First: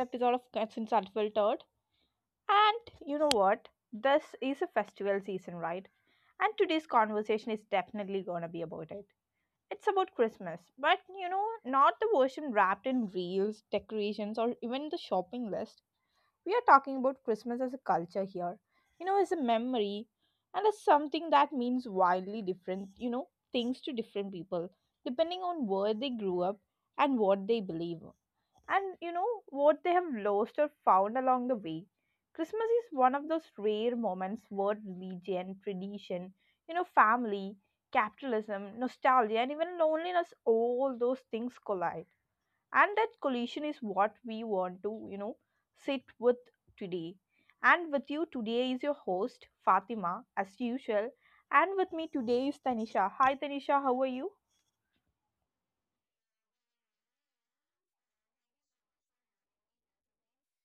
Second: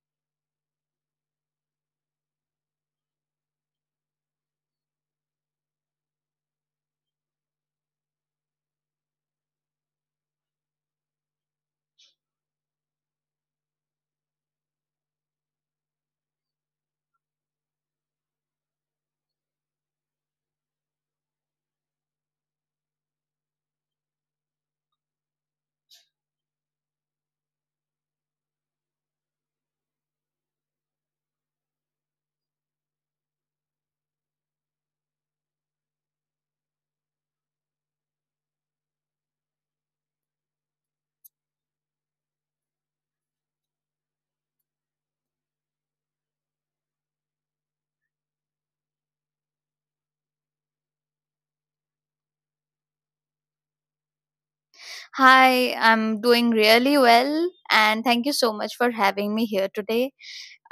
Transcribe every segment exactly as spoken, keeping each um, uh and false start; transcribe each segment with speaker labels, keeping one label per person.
Speaker 1: episode of Cats Inside Filtered. And you know what? This is a festival season, right? And today's conversation is definitely gonna be about it. It's about Christmas, but you know, not the version wrapped in reels, decorations, or even the shopping list. We are talking about Christmas as a culture here, you know, as a memory and as something that means wildly different, you know, things to different people, depending on where they grew up and what they believe and you know what they have lost or found along the way. Christmas is one of those rare moments where religion, tradition, you know, family, capitalism, nostalgia, and even loneliness all those things collide. And that collision is what we want to, you know, sit with today. And with you today is your host, Fatima, as usual. And with me today is Tanisha. Hi, Tanisha, how are you?
Speaker 2: Hi, I'm doing really well, and thank you so much for having me here today.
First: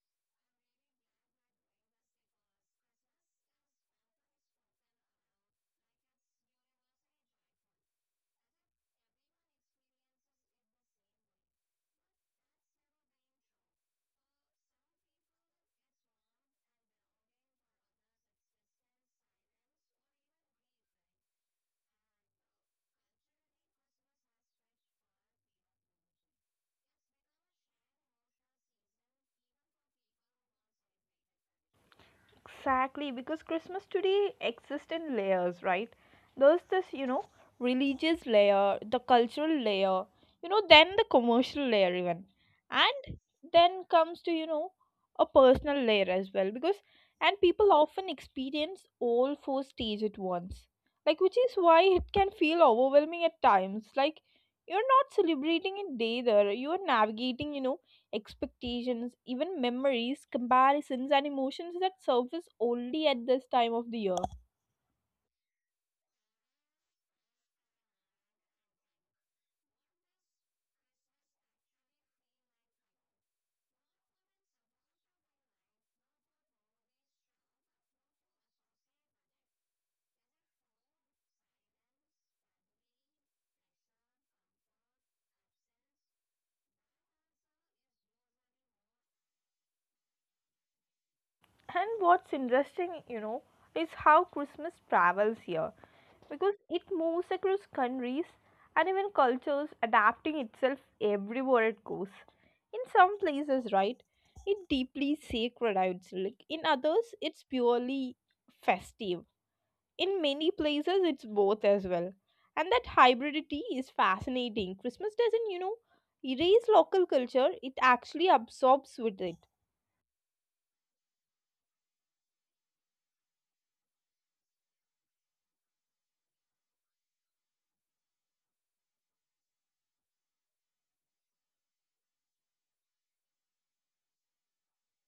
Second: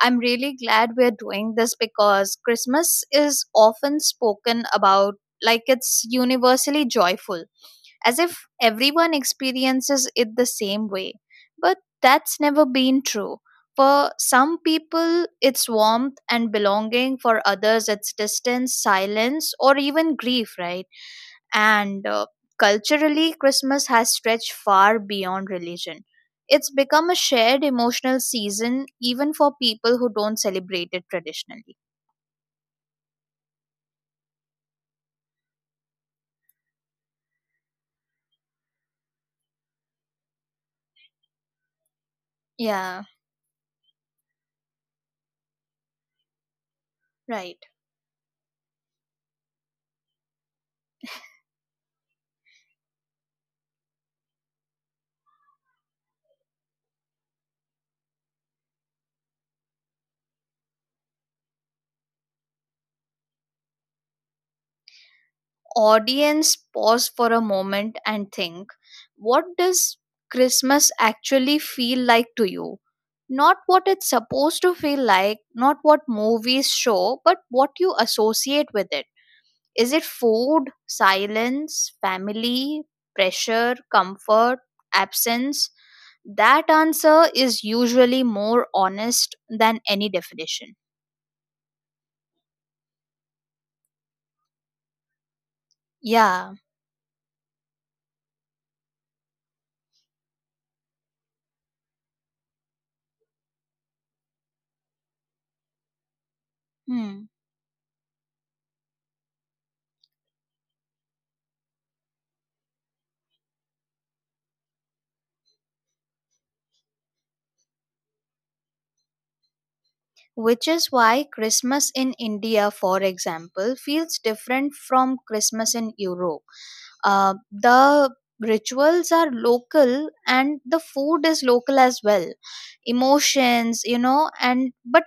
Speaker 2: I'm really glad we're doing this because Christmas is often spoken about like it's universally joyful, as if everyone experiences it the same way. But that's never been true. For some people, it's warmth and belonging, for others, it's distance, silence, or even grief, right? And uh, culturally, Christmas has stretched far beyond religion. It's become a shared emotional season, even for people who don't celebrate it traditionally.
Speaker 1: Exactly, because Christmas today exists in layers, right? There's this, you know, religious layer, the cultural layer, you know, then the commercial layer, even.
Speaker 2: Yeah.
Speaker 1: And then comes to, you know, a personal layer as well, because, and
Speaker 2: Right.
Speaker 1: people often experience all four stages at once. Like, which is why it can feel overwhelming at times. Like, you're not celebrating a day there, you're navigating, you know, expectations, even memories, comparisons, and emotions that surface only at this time of the year.
Speaker 2: Audience, pause for a moment and think: what does Christmas actually feel like to you? Not what it's supposed to feel like, not what movies show, but what you associate with it. Is it food, silence, family, pressure, comfort, absence? That answer is usually more honest than any definition.
Speaker 1: And what's interesting, you know, is how Christmas travels here
Speaker 2: Yeah.
Speaker 1: because it moves across countries and even cultures, adapting itself everywhere it goes. In some places, right, it deeply sacred, I would say. Like in others,
Speaker 2: Hmm.
Speaker 1: it's purely festive, in many places it's both as well, and that hybridity is fascinating. Christmas doesn't, you know erase local culture, it actually absorbs with it.
Speaker 2: Which is why Christmas in India, for example, feels different from Christmas in Europe. Uh, the rituals are local and the food is local as well. Emotions, you know and but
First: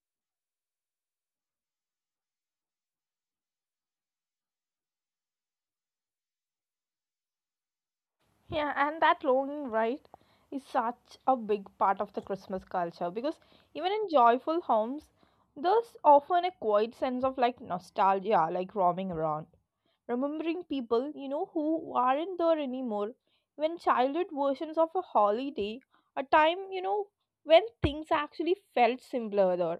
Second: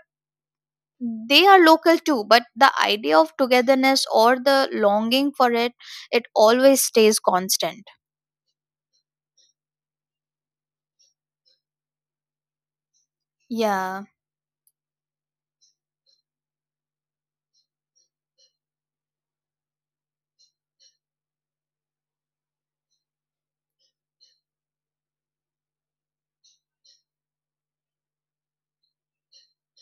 Speaker 2: they are local too, but the idea of togetherness, or the longing for it it always stays constant.
Speaker 1: Yeah, and that longing, right, is such a big part of the Christmas culture because even
Speaker 2: Yeah.
Speaker 1: in joyful homes there's often a quiet sense of like nostalgia, like roaming around, remembering people, you know who aren't there anymore, when childhood versions of a holiday, a time, you know when things actually felt simpler there.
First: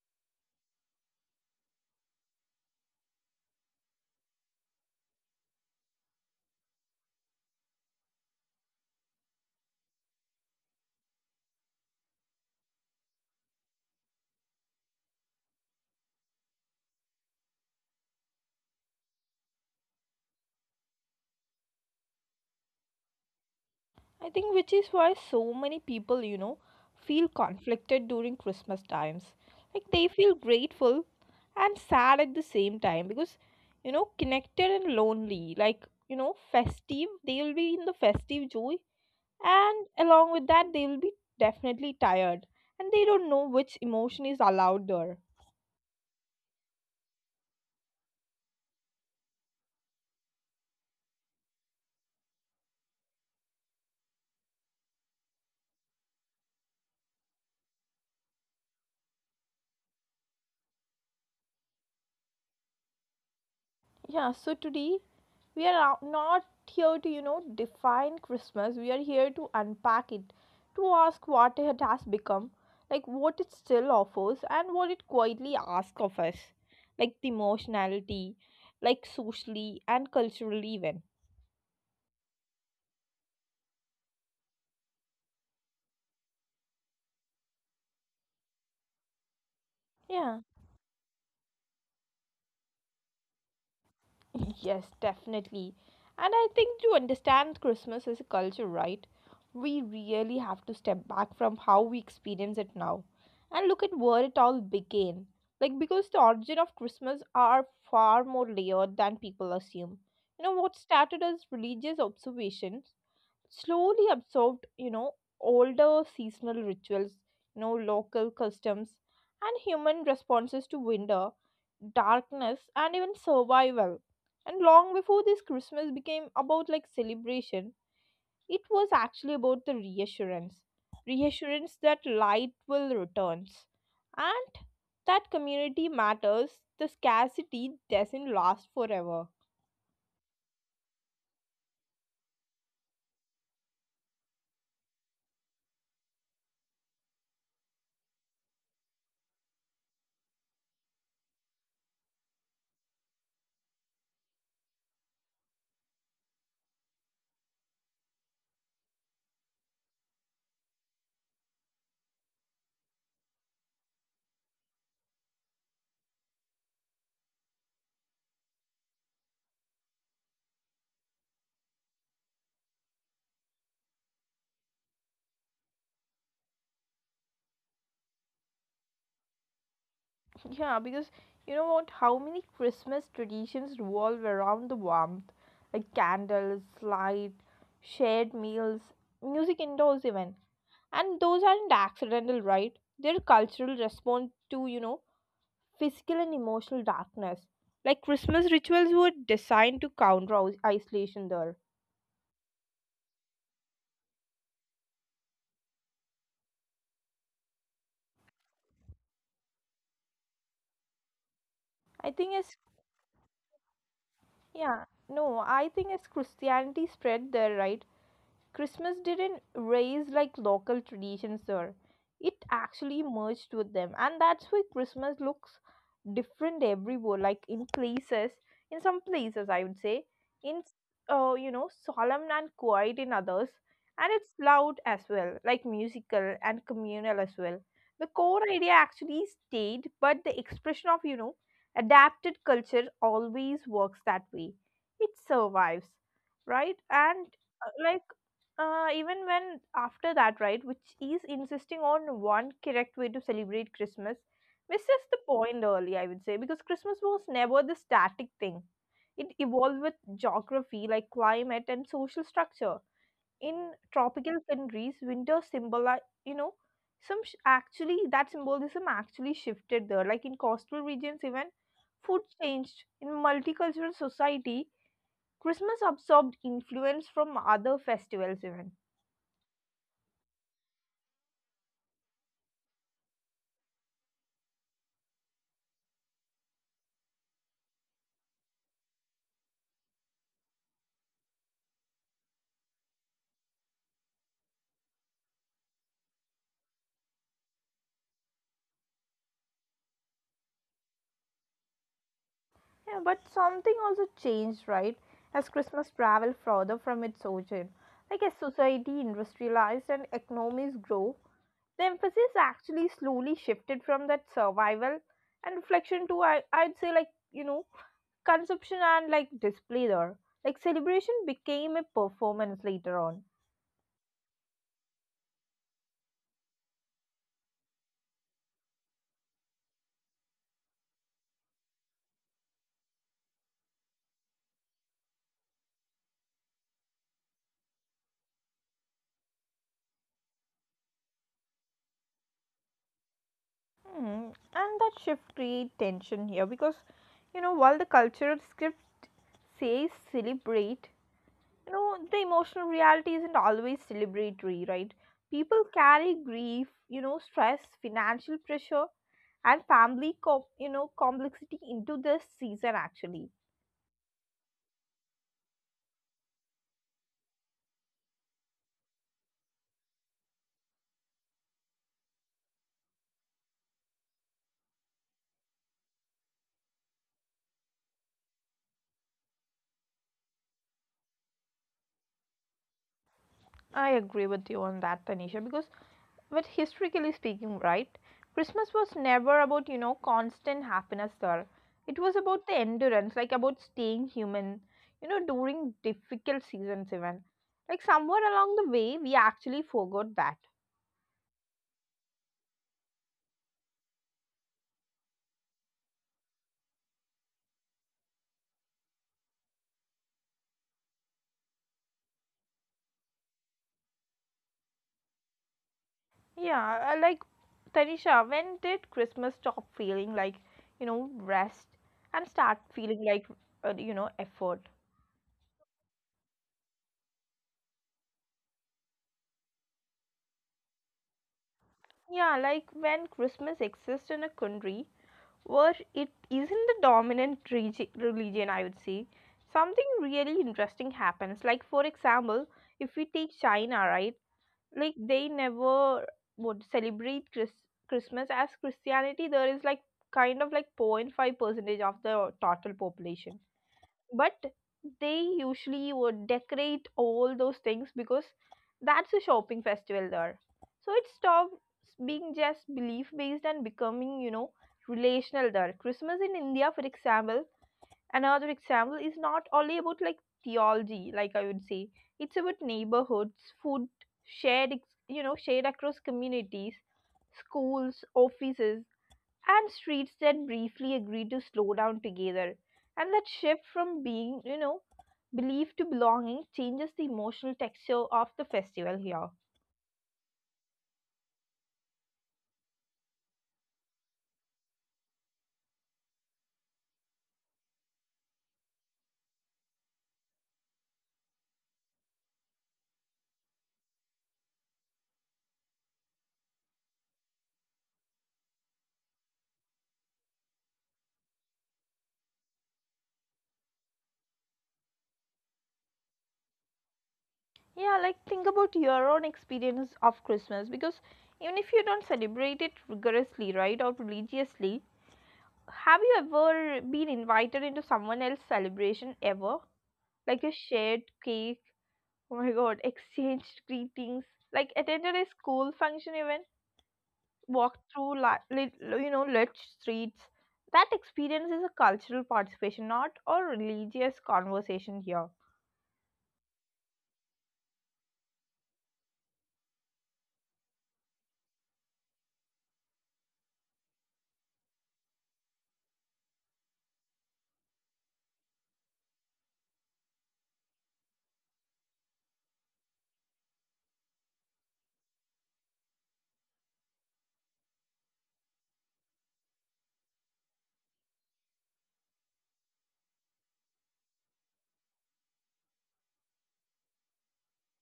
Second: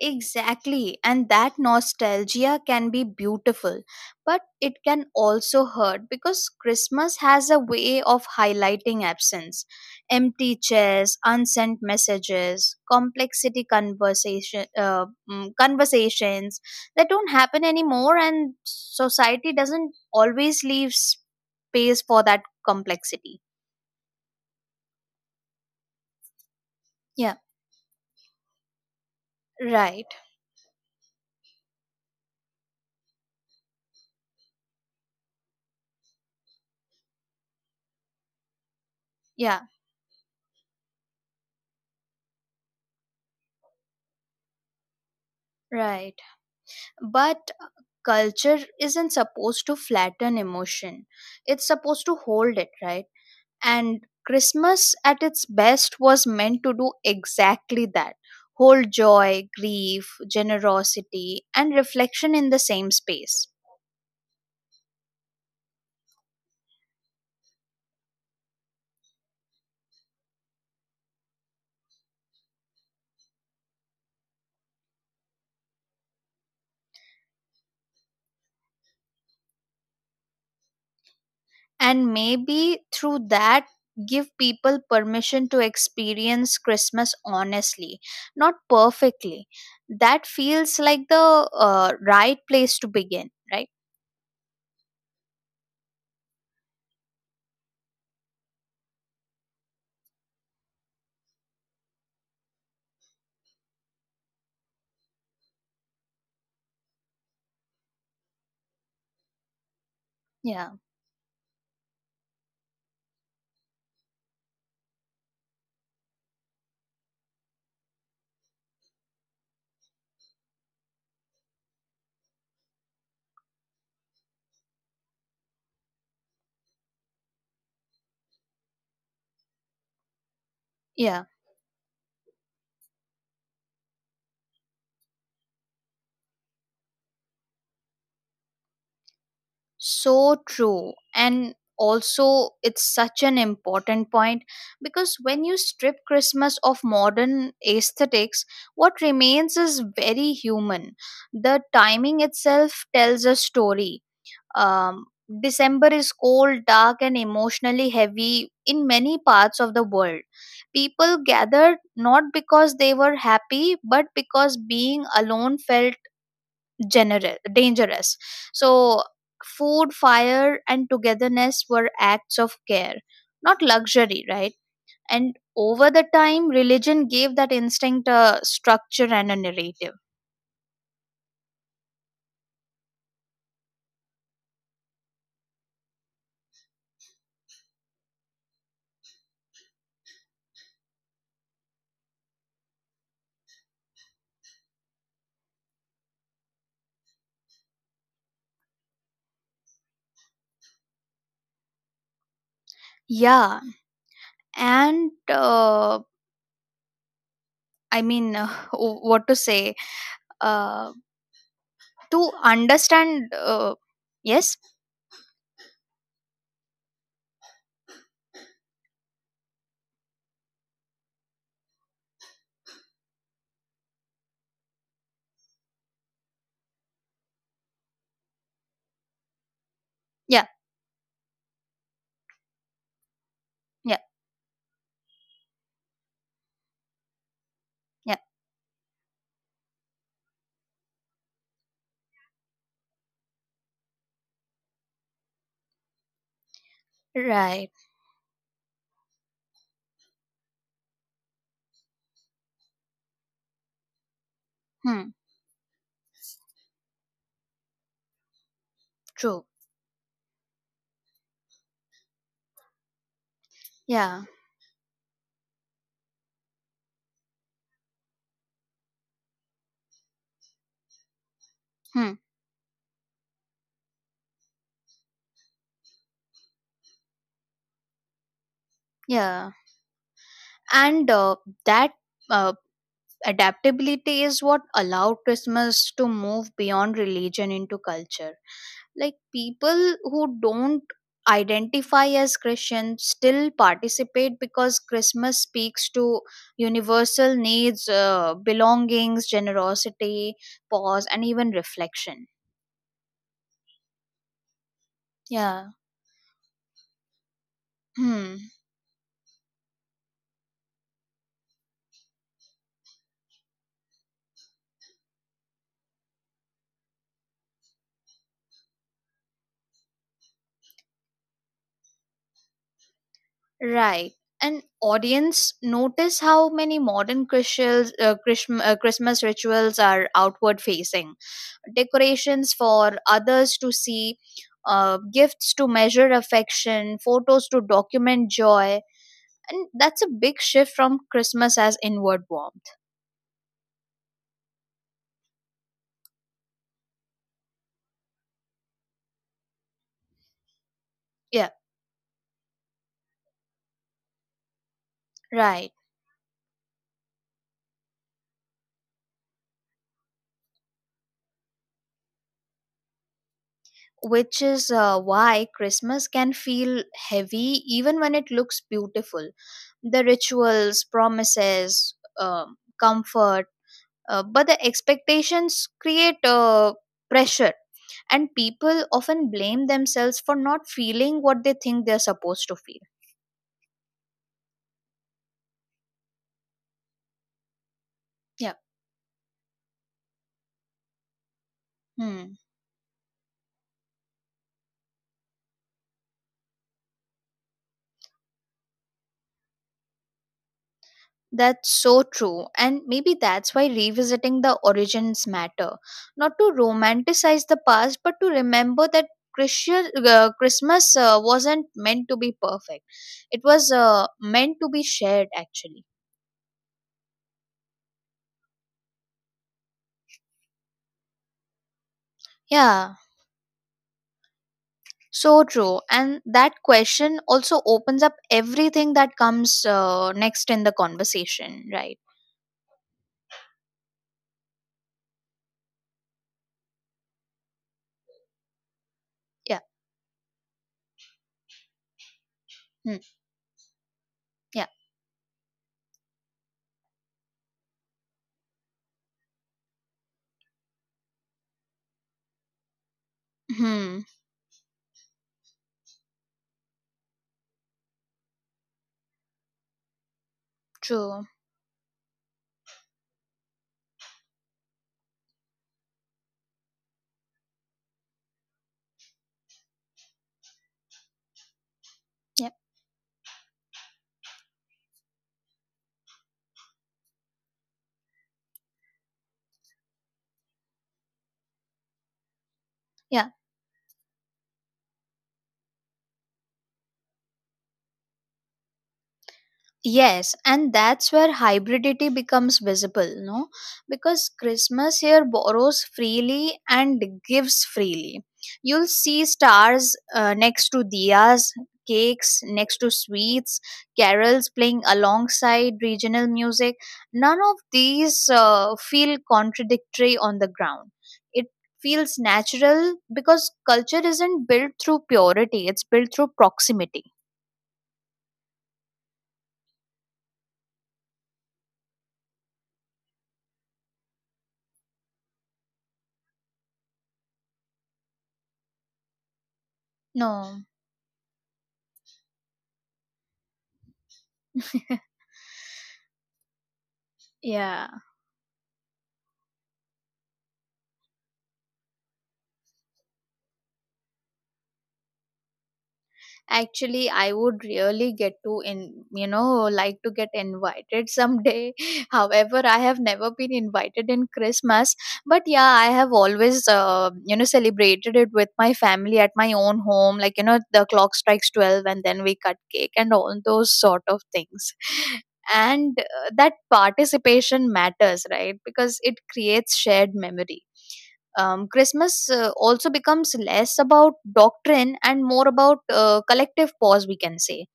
Speaker 2: Exactly. And that nostalgia can be beautiful, but it can also hurt because Christmas has a way of highlighting absence. Empty chairs, unsent messages, complexity conversation, uh, mm, conversations that don't happen anymore, and society doesn't always leave space for that complexity.
Speaker 1: I think which is why so many people, you know feel
Speaker 2: Yeah.
Speaker 1: conflicted during Christmas times. Like they
Speaker 2: Right.
Speaker 1: feel grateful and sad at the same time because, you know connected and lonely, like, you know festive they will be in the festive joy,
Speaker 2: Yeah.
Speaker 1: and along with that they will be definitely tired and they don't know which emotion is allowed there.
Speaker 2: Right. But uh, culture isn't supposed to flatten emotion, it's supposed to hold it, right? And Christmas at its best was meant to do exactly that: hold joy, grief, generosity, and reflection in the same space.
Speaker 1: Yeah, so today we are out- not here to you know define Christmas, we are here to unpack it, to ask what it has become, like what it still offers and what it quietly asks of us, like the emotionality, like socially and culturally even.
Speaker 2: And maybe through that, give people permission to experience Christmas honestly, not perfectly. That
Speaker 1: Yeah.
Speaker 2: feels like the uh, right place to begin, right?
Speaker 1: Yes, definitely. And I think to understand Christmas as a culture, right, we really have to step back from how we experience it now and look at where it all began. Like, because the origin of Christmas are far more layered than people assume. You know, what
Speaker 2: Yeah.
Speaker 1: started as religious observations slowly absorbed, you know, older seasonal rituals, you know, local customs and human responses to winter, darkness and even survival. And long before this Christmas became about like celebration, it was actually about the reassurance.
Speaker 2: Yeah.
Speaker 1: Reassurance that light will return. And that community matters, the scarcity doesn't last forever.
Speaker 2: So true. And also, it's such an important point, because when you strip Christmas of modern aesthetics, what remains is very human. The timing itself tells a story. Um, December is cold, dark, and emotionally heavy in many parts of the world. People gathered not because they were happy, but because being alone felt gener- dangerous. So, food, fire, and togetherness were acts of care, not luxury, right? And over the time, religion gave that instinct a structure and a narrative.
Speaker 1: Yeah, because you know what? How many Christmas traditions revolve around the warmth? Like candles, light, shared meals, music indoors, even. And those aren't accidental, right? They're cultural response to, you know, physical and emotional darkness. Like Christmas rituals were designed to counter is- isolation there.
Speaker 2: Yeah, and uh, I mean, what to say? Uh,
Speaker 1: I think
Speaker 2: to
Speaker 1: as,
Speaker 2: understand uh, Yes.
Speaker 1: yeah, no, I think as Christianity spread there, right? Christmas didn't raise like local traditions here. It actually merged with them. And that's why Christmas looks different everywhere. Like in places, in some places, I would say,
Speaker 2: Yeah.
Speaker 1: in, uh, you know, solemn and quiet in others.
Speaker 2: Yeah.
Speaker 1: And it's loud as well, like musical and communal as well. The
Speaker 2: Yeah.
Speaker 1: core idea actually stayed, but the expression of, you know, adapted culture always works that way. It survives, right? And uh,
Speaker 2: Right.
Speaker 1: like uh, even when after that, right, which is insisting on one correct way to celebrate Christmas, misses
Speaker 2: Hmm.
Speaker 1: the point early, I would say, because Christmas was never the static thing. It
Speaker 2: True.
Speaker 1: evolved with geography, like climate and social structure. In
Speaker 2: Yeah.
Speaker 1: tropical countries, winter symbolize, you know, some sh- actually that symbolism actually shifted there. Like in coastal regions, even
Speaker 2: Hmm.
Speaker 1: food changed. In multicultural society, Christmas absorbed influence from other festivals, even.
Speaker 2: Yeah. And uh, that uh, adaptability is what allowed Christmas to move beyond religion into culture. Like, people who don't identify as Christian still participate because Christmas speaks to universal needs: uh, belongings, generosity, pause, and even reflection.
Speaker 1: Yeah, but something also changed, right? As
Speaker 2: Yeah.
Speaker 1: Christmas traveled further from its origin. Like as
Speaker 2: Hmm.
Speaker 1: society industrialized and economies grow, the emphasis actually slowly shifted from that survival and reflection to I I'd say like, you know, consumption and like display there. Like celebration became a performance later on.
Speaker 2: Right. And audience, notice how many modern Christians, uh, Christm- uh, Christmas rituals are outward facing. Decorations for others to see, uh, gifts to measure affection, photos to document joy. And that's a big shift from Christmas as inward warmth.
Speaker 1: Hmm. And that shift create tension here because you know while the cultural script says celebrate,
Speaker 2: Yeah.
Speaker 1: you know the emotional reality isn't always celebratory, right? People
Speaker 2: Right.
Speaker 1: carry grief, you know, stress, financial pressure, and family, com- you know, complexity into this season actually.
Speaker 2: Which is uh, why Christmas can feel heavy even when it looks beautiful. The rituals, promises, um, comfort, uh, but the expectations create uh, pressure, and people often blame themselves for not feeling what they think they're supposed to feel.
Speaker 1: I agree with you on that, Tanisha, because, but historically speaking, right,
Speaker 2: Yeah.
Speaker 1: Christmas was never about, you know, constant happiness there. It was
Speaker 2: Hmm.
Speaker 1: about the endurance, like about staying human, you know, during difficult seasons, even. Like somewhere along the way, we actually forgot that.
Speaker 2: That's so true, and maybe that's why revisiting the origins matter. Not to romanticize the past, but to remember that Christian, uh, christmas uh, wasn't meant to be perfect. It was uh, meant to be shared, actually.
Speaker 1: Yeah, uh, like Tanisha, when did Christmas stop feeling like, you know, rest and start
Speaker 2: Yeah.
Speaker 1: feeling like, uh, you know, effort?
Speaker 2: So true. And that question also opens up everything that comes uh, next in the conversation, right?
Speaker 1: Yeah, like when Christmas exists in a country where it isn't the dominant regi- religion, I would say.
Speaker 2: Yeah.
Speaker 1: Something really interesting happens. Like, for example, if
Speaker 2: Hmm.
Speaker 1: we take China, right?
Speaker 2: Yeah.
Speaker 1: Like, they never would celebrate Chris- Christmas as Christianity. There is like kind of like zero point zero point five percentage of the total population,
Speaker 2: Hmm.
Speaker 1: but they usually would decorate all those things because that's a shopping festival there. So it
Speaker 2: True.
Speaker 1: stops being just belief based and becoming, you know relational there. Christmas in India, for example, another example, is not only about like theology, like I would say, it's
Speaker 2: Yeah.
Speaker 1: about neighborhoods, food, shared ex- you know shared across communities, schools, offices, and streets that briefly agreed to slow down together. And that
Speaker 2: Yeah.
Speaker 1: shift from being, you know, belief to belonging changes the emotional texture of the festival here.
Speaker 2: Yes, and that's where hybridity becomes visible, no? Because Christmas here borrows freely and gives freely. You'll see stars uh, next to diyas, cakes next to sweets, carols playing alongside regional music. None of these uh, feel contradictory on the ground. It feels natural because culture isn't built through purity, it's built through proximity.
Speaker 1: Yeah, like think about your own experience of Christmas because even if you don't celebrate it rigorously, right, or religiously, have you ever been invited into someone else's celebration ever? Like a
Speaker 2: No.
Speaker 1: shared cake, oh my god, exchanged greetings, like attended a school function even? Walk
Speaker 2: Yeah.
Speaker 1: through li- lit- you know lit streets. That experience is a cultural participation, not a religious conversation here.
Speaker 2: Actually, I would really get to in you know like to get invited someday. However, I have never been invited in Christmas, but yeah, I have always uh, you know celebrated it with my family at my own home. Like, you know, the clock strikes twelve, and then we cut cake and all those sort of things. And uh, that participation matters, right? Because it creates shared memory. um, Christmas uh, also becomes less about doctrine and more about uh, collective pause, we can say.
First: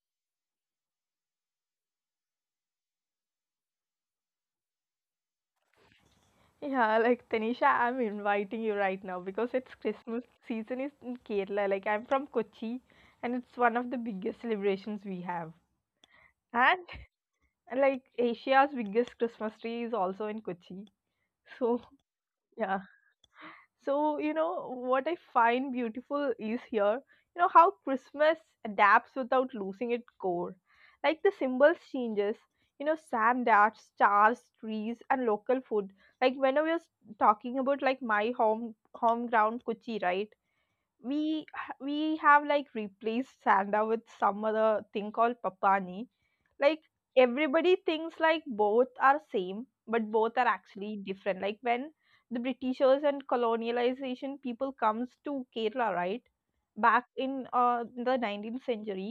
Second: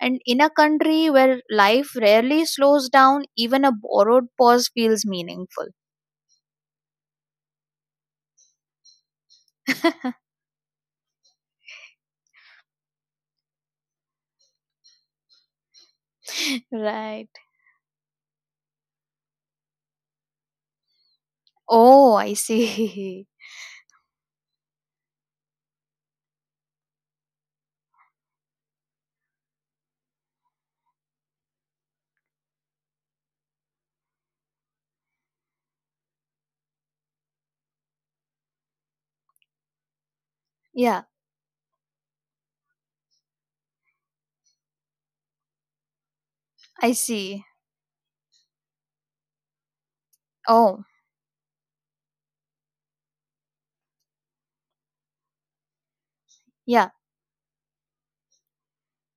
Speaker 2: And in a country where life rarely slows down, even a borrowed pause feels meaningful.
Speaker 1: Yeah, like Tanisha, I'm inviting you right now because it's Christmas season is in Kerala. Like I'm from Kochi and it's one of the biggest celebrations we have. And.
Speaker 2: Right.
Speaker 1: And like Asia's biggest Christmas tree is also in Kochi. So
Speaker 2: Oh, I
Speaker 1: yeah.
Speaker 2: see.
Speaker 1: So, you know, what I find beautiful is here, you know, how Christmas adapts without losing its core. Like the symbols changes, you know, sand art, stars, trees, and local food. Like whenever you're s- talking about like my home home ground Kochi, right?
Speaker 2: Yeah.
Speaker 1: we ha- we have like replaced sanda with some other thing called papani. Like
Speaker 2: I see.
Speaker 1: everybody thinks like both are same but both are
Speaker 2: Oh.
Speaker 1: actually different, like when the britishers and colonialization people comes to Kerala, right,
Speaker 2: Yeah,
Speaker 1: back in uh, the nineteenth century,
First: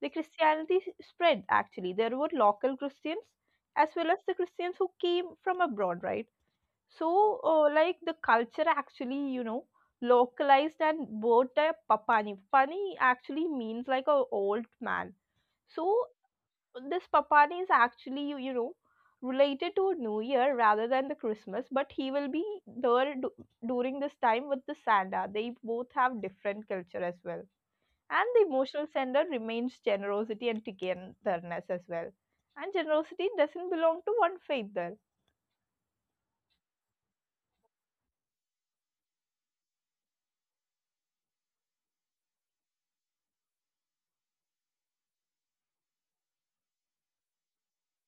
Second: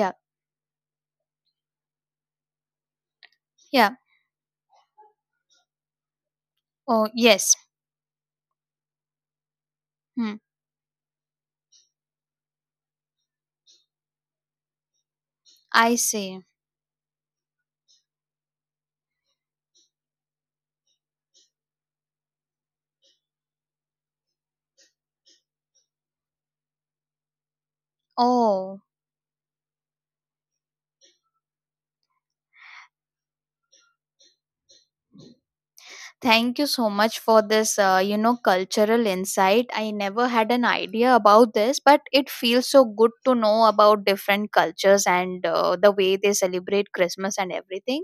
Speaker 1: the Christianity s- spread actually, there were local Christians
Speaker 2: yeah.
Speaker 1: as well as the Christians who came from abroad, right?
Speaker 2: Oh,
Speaker 1: So,
Speaker 2: yes.
Speaker 1: uh, like the culture actually, you know,
Speaker 2: Hmm,
Speaker 1: localized and word the papani. Papani actually means like a old man.
Speaker 2: I
Speaker 1: So,
Speaker 2: see.
Speaker 1: this papani is actually, you, you know, related to New Year rather than the Christmas, but he will be there du- during this time with the Santa. They both have different culture as well. And the
Speaker 2: Oh.
Speaker 1: emotional sender remains generosity and togetherness as well. And generosity doesn't belong to one faith there.
Speaker 2: Thank you so much for this, uh, you know, cultural insight. I never had an idea about this, but it feels so good to know about different cultures and uh, the way they celebrate Christmas and everything.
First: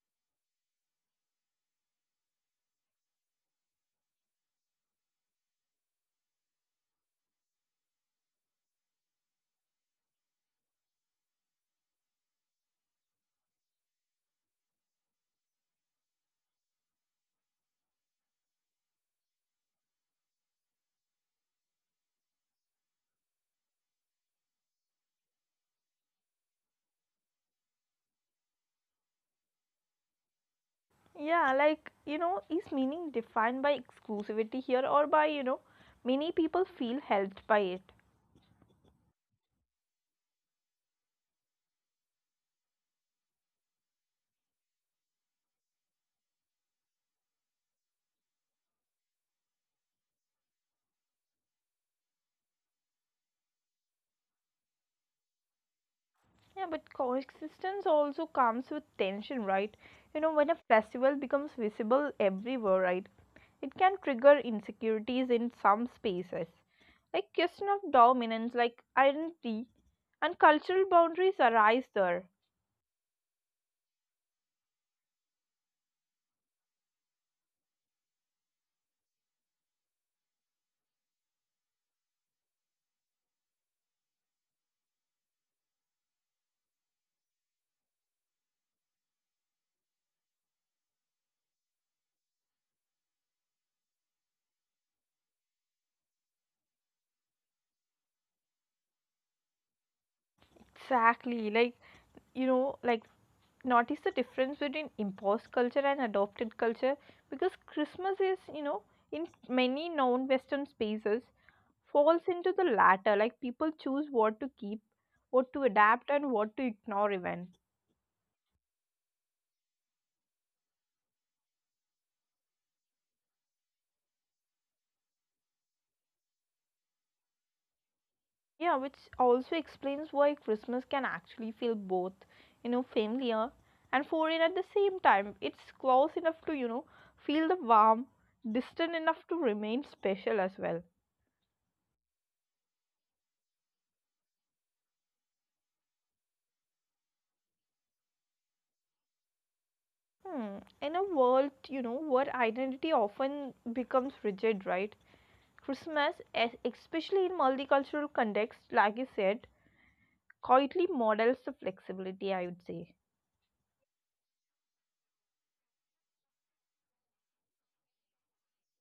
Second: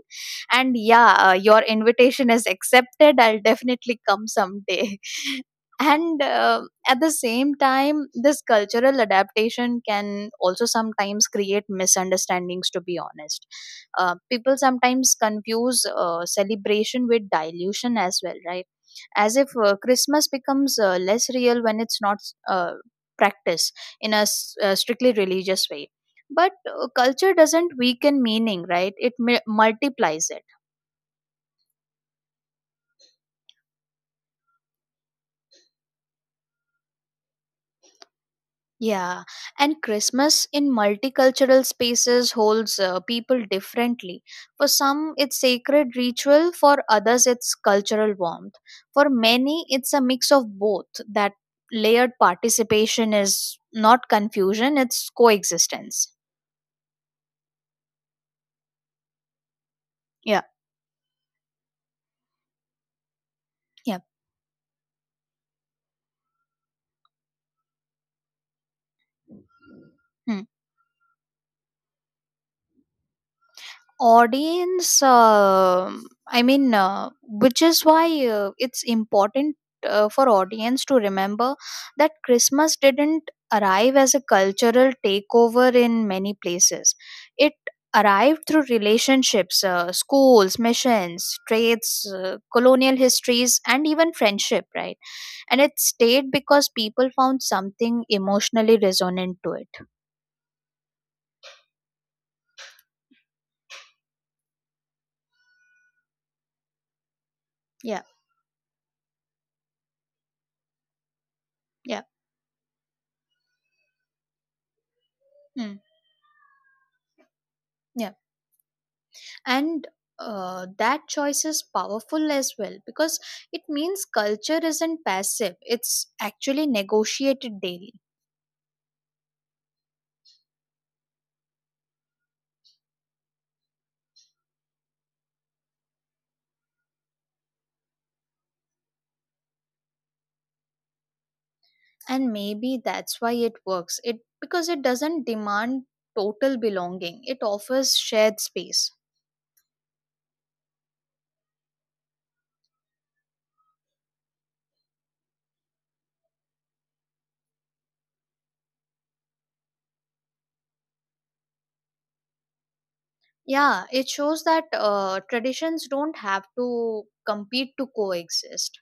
Speaker 2: And yeah, uh, your invitation is accepted. I'll definitely come someday. and uh, at the same time, this cultural adaptation can also sometimes create misunderstandings, to be honest. Uh, people sometimes confuse uh, celebration with dilution as well, right? As if uh, Christmas becomes uh, less real when it's not uh, practiced in a s- uh, strictly religious way. But uh, culture doesn't weaken meaning, right? It mi- multiplies it.
Speaker 1: Yeah, like, you know, is meaning defined by exclusivity here or by, you know, many people feel helped by it?
Speaker 2: Yeah, and Christmas in multicultural spaces holds uh, people differently. For some, it's sacred ritual, for others, it's cultural warmth. For many, it's a mix of both. That layered participation is not confusion, it's coexistence.
Speaker 1: Yeah, but coexistence also comes with tension, right? You know,
Speaker 2: Yeah.
Speaker 1: when a festival becomes visible everywhere, right? It can
Speaker 2: Yeah.
Speaker 1: trigger insecurities in some spaces, like question of dominance, like identity, and
Speaker 2: Hmm.
Speaker 1: cultural boundaries arise there.
Speaker 2: Audience, um I mean, uh, which is why uh, it's important uh, for audience to remember that Christmas didn't arrive as a cultural takeover in many places. It arrived through relationships, uh, schools, missions, trades, uh, colonial histories, and even friendship, right? And it stayed because people found something emotionally resonant to it.
Speaker 1: Exactly, like you know like notice the difference between imposed culture and adopted culture because
Speaker 2: Yeah.
Speaker 1: Christmas is, you know in many non-western spaces,
Speaker 2: Yeah.
Speaker 1: falls into the latter. Like people choose what to keep, what to
Speaker 2: Hmm.
Speaker 1: adapt and what to ignore even.
Speaker 2: Yeah. And uh, that choice is powerful as well, because it means culture isn't passive, it's actually negotiated daily.
Speaker 1: Yeah, which also explains why Christmas can actually feel both, you know familiar and foreign at the same time. It's close enough to, you know feel the warm, distant enough to remain special as well.
Speaker 2: And maybe that's why it works, it because it doesn't demand total belonging. It offers shared space.
Speaker 1: Hmm. In a world, you know, where identity often becomes rigid, right? Christmas, es- especially in multicultural context, like you said, quietly models the flexibility, I would say.
Speaker 2: Yeah. It shows that uh, traditions don't have to compete to coexist.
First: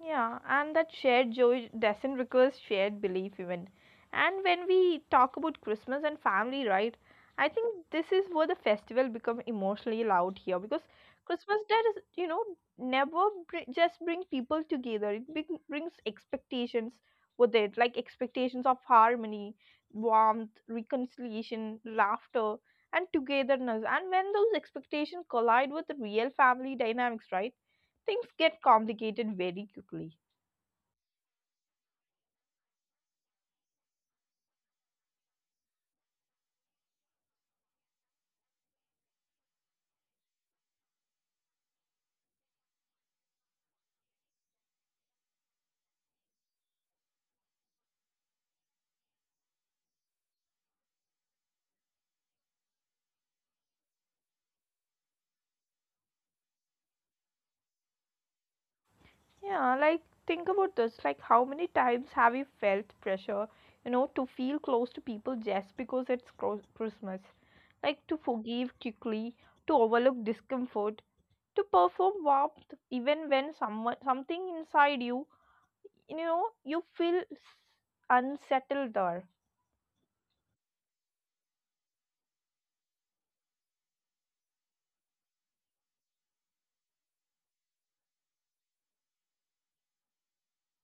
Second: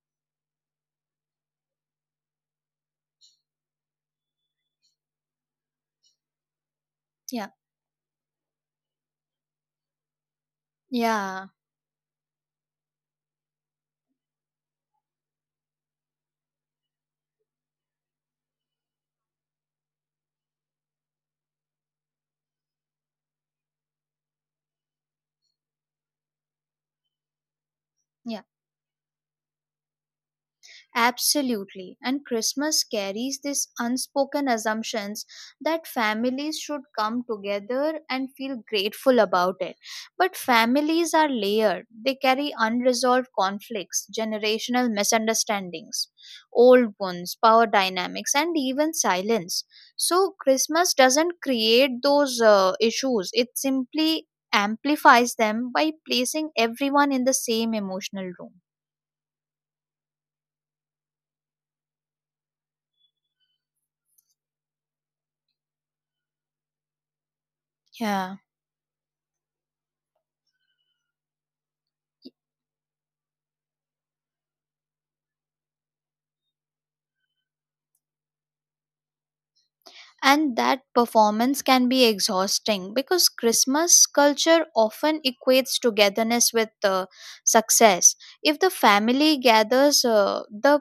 Speaker 1: Yeah, and that shared joy doesn't require shared belief even. And when we talk about Christmas and family, right?
Speaker 2: Yeah.
Speaker 1: I think this is where the festival become emotionally loud here because
Speaker 2: Yeah.
Speaker 1: Christmas Day is, you know, never br- just bring people together. It bring- brings expectations with it, like expectations of harmony, warmth, reconciliation, laughter, and togetherness. And when those expectations collide with the real family dynamics, right? Things
Speaker 2: Yeah.
Speaker 1: get complicated very quickly.
Speaker 2: Absolutely. And Christmas carries these unspoken assumptions that families should come together and feel grateful about it. But families are layered, they carry unresolved conflicts, generational misunderstandings, old wounds, power dynamics, and even silence. So, Christmas doesn't create those uh, issues, it simply amplifies them by placing everyone in the same emotional room.
Speaker 1: Yeah, like think about this. Like, how many times have you felt pressure, you know, to feel close to people just because it's cro- Christmas? Like, to
Speaker 2: Yeah.
Speaker 1: forgive quickly, to overlook discomfort, to perform warmth even when someone something inside you, you know, you feel s- unsettled there.
Speaker 2: And that performance can be exhausting because Christmas culture often equates togetherness with uh, success. If the family gathers, uh, the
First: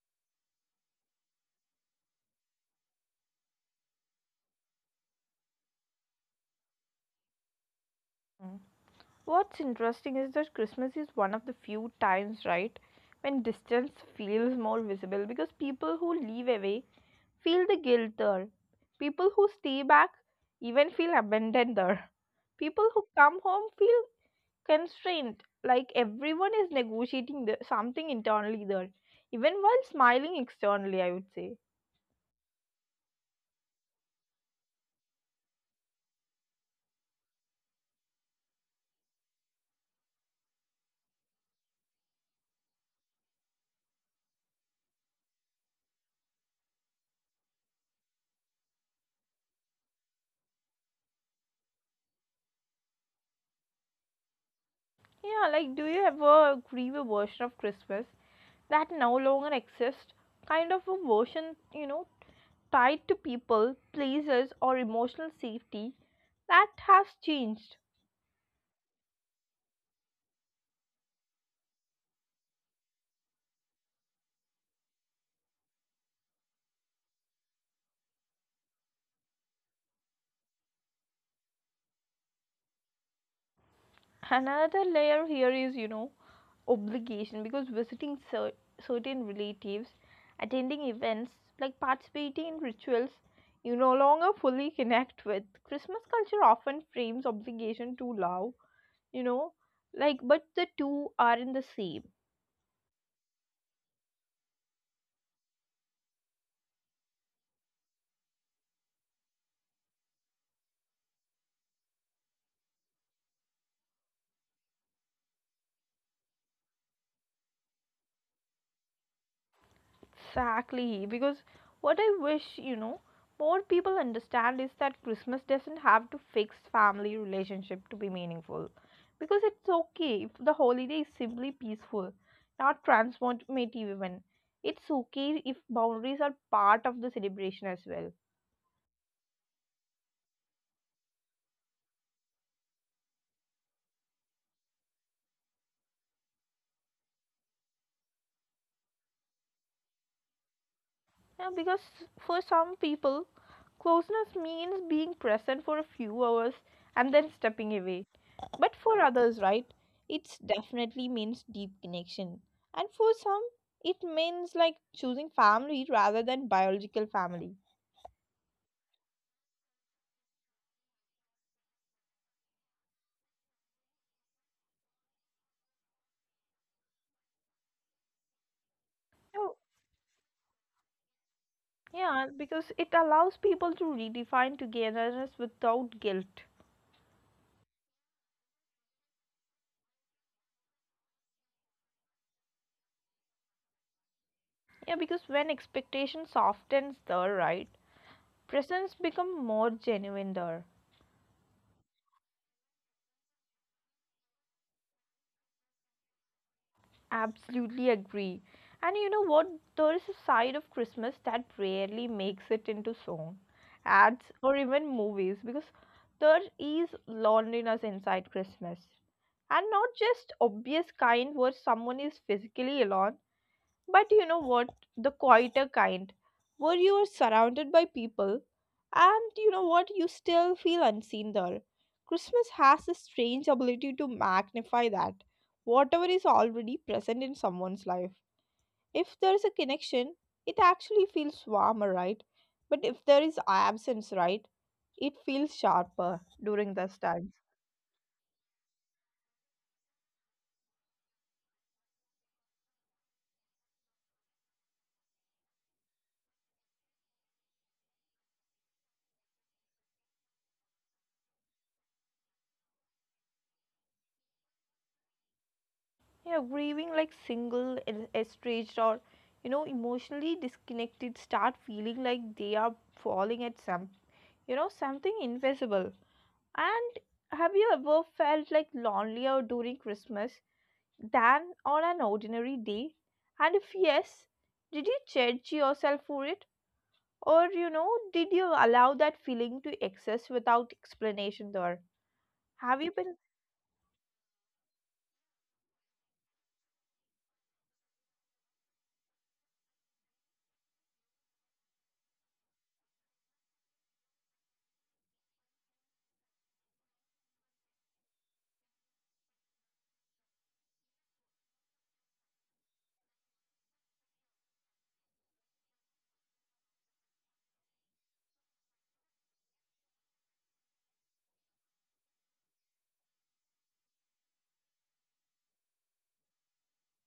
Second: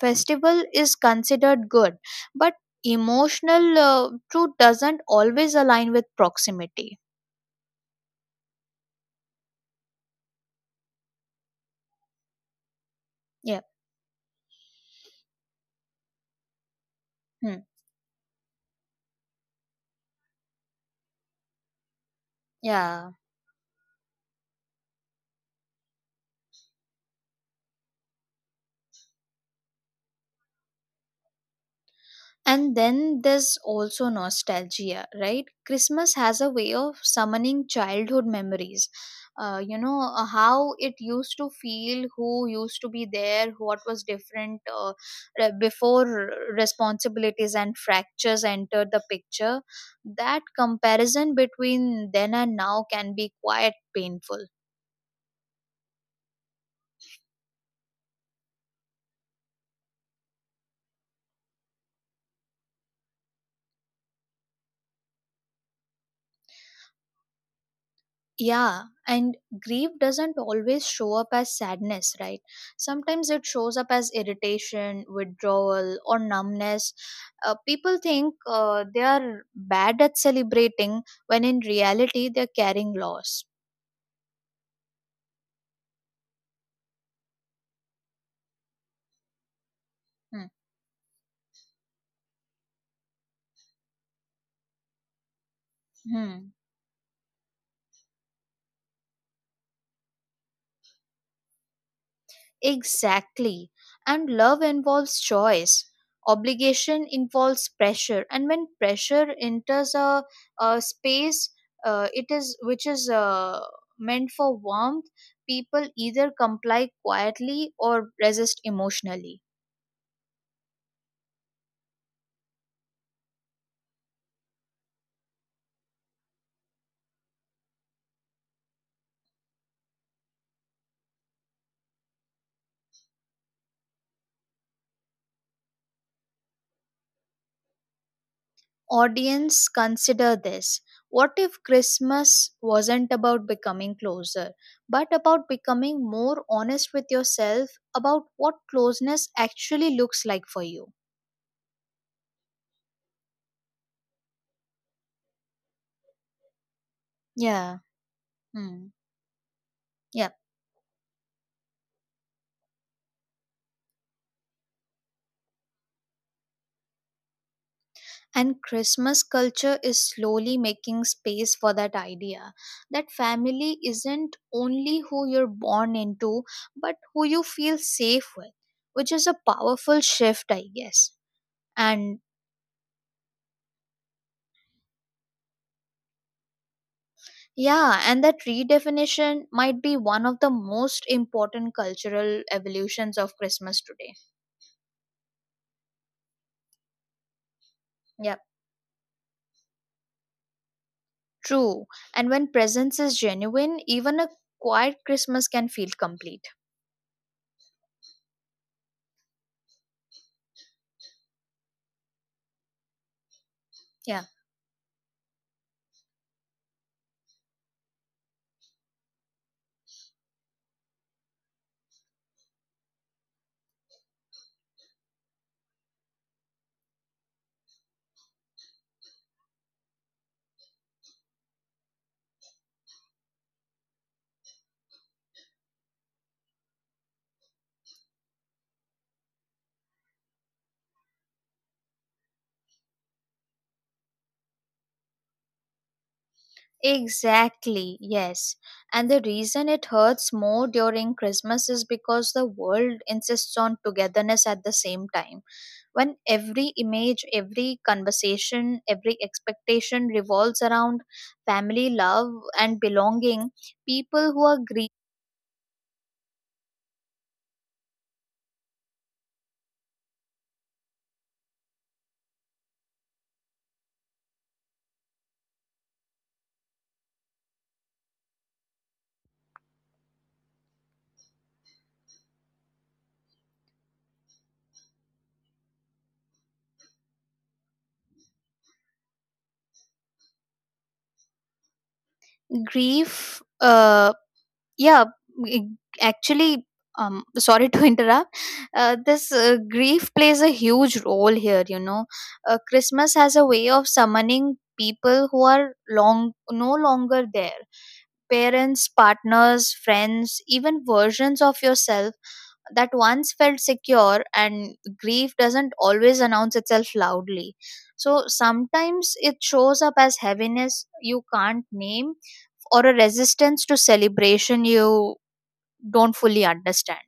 Speaker 2: festival is considered good, but emotional uh, truth doesn't always align with proximity.
Speaker 1: Mm. What's interesting is that Christmas is one of the few times, right, when
Speaker 2: Yeah.
Speaker 1: distance feels more visible because people who live away
Speaker 2: Hmm.
Speaker 1: feel the guilt there. People who stay back even feel abandoned there. People who
Speaker 2: Yeah.
Speaker 1: come home feel constrained, like everyone is negotiating the, something internally there, even while smiling externally, I would say.
Speaker 2: And then there's also nostalgia, right? Christmas has a way of summoning childhood memories. Uh, you know, uh, how it used to feel, who used to be there, what was different, uh, re- before responsibilities and fractures entered the picture. That comparison between then and now can be quite painful.
Speaker 1: Yeah, like, do you ever grieve a version of Christmas that no longer exists? Kind of a version, you know, tied to people, places, or emotional safety that has changed.
Speaker 2: Yeah, and grief doesn't always show up as sadness, right? Sometimes it shows up as irritation, withdrawal, or numbness. Uh, people think uh, they are bad at celebrating when in reality they're carrying loss.
Speaker 1: Another layer here is, you know, obligation because visiting cer- certain relatives,
Speaker 2: Hmm.
Speaker 1: attending events, like participating in rituals, you no longer fully connect with. Christmas culture
Speaker 2: Hmm.
Speaker 1: often frames obligation to love, you know, like, but the two aren't the same.
Speaker 2: Exactly. And love involves choice. Obligation involves pressure. And when pressure enters a, a space, uh, it is which is uh, meant for warmth, people either comply quietly or resist emotionally.
Speaker 1: Exactly, because what I wish, you know, more people understand is that Christmas doesn't have to fix family relationship to be meaningful. Because it's okay if the holiday is simply peaceful, not transformative even. It's okay if boundaries are part of the celebration as well.
Speaker 2: Audience, consider this. What if Christmas wasn't about becoming closer, but about becoming more honest with yourself about what closeness actually looks like for you?
Speaker 1: Yeah, because for some people, closeness means being present for a few hours and then stepping
Speaker 2: Yeah.
Speaker 1: away. But
Speaker 2: Hmm.
Speaker 1: for others, right,
Speaker 2: Yeah.
Speaker 1: it definitely means deep connection. And for some, it means like choosing family rather than biological family.
Speaker 2: And Christmas culture is slowly making space for that idea that family isn't only who you're born into, but who you feel safe with, which is a
Speaker 1: Oh,
Speaker 2: powerful shift, I guess. And
Speaker 1: yeah, because it allows people to redefine togetherness without guilt.
Speaker 2: yeah, and that redefinition might be one of the most important cultural evolutions of Christmas today.
Speaker 1: Yeah, because when expectation softens there, right,
Speaker 2: Yeah,
Speaker 1: presence become more genuine there.
Speaker 2: true. And when presence is genuine, even a quiet Christmas can feel complete.
Speaker 1: Absolutely agree. And you know what? There is a side of Christmas that rarely makes it into song,
Speaker 2: Yeah.
Speaker 1: ads, or even movies because there is loneliness inside Christmas. And not just obvious kind where someone is physically alone, but you know what? The quieter kind, where you are surrounded by people, and you know what? You still feel unseen there. Christmas has a strange ability to magnify that, whatever is already present in someone's life. If there is a connection, it actually feels warmer, right? But if there is absence, right, it feels sharper during this time.
Speaker 2: Exactly, yes. And the reason it hurts more during Christmas is because the world insists on togetherness at the same time. When every image, every conversation, every expectation revolves around family love and belonging, people who are grie-
Speaker 1: Yeah, grieving like single, es- estranged, or you know, emotionally disconnected start feeling like they are falling at some, you know, something invisible. And have you ever felt like lonelier during Christmas than on an ordinary day? And if yes, did you judge yourself for it? Or, you know, did you allow that feeling to exist without explanation there? Have you been,
Speaker 2: grief uh, yeah g- actually um sorry to interrupt. Uh, this uh, grief plays a huge role here. You know uh, christmas has a way of summoning people who are long no longer there, parents, partners, friends, even versions of yourself that once felt secure. And grief doesn't always announce itself loudly, so sometimes it shows up as heaviness you can't name, or a resistance to celebration you don't fully understand.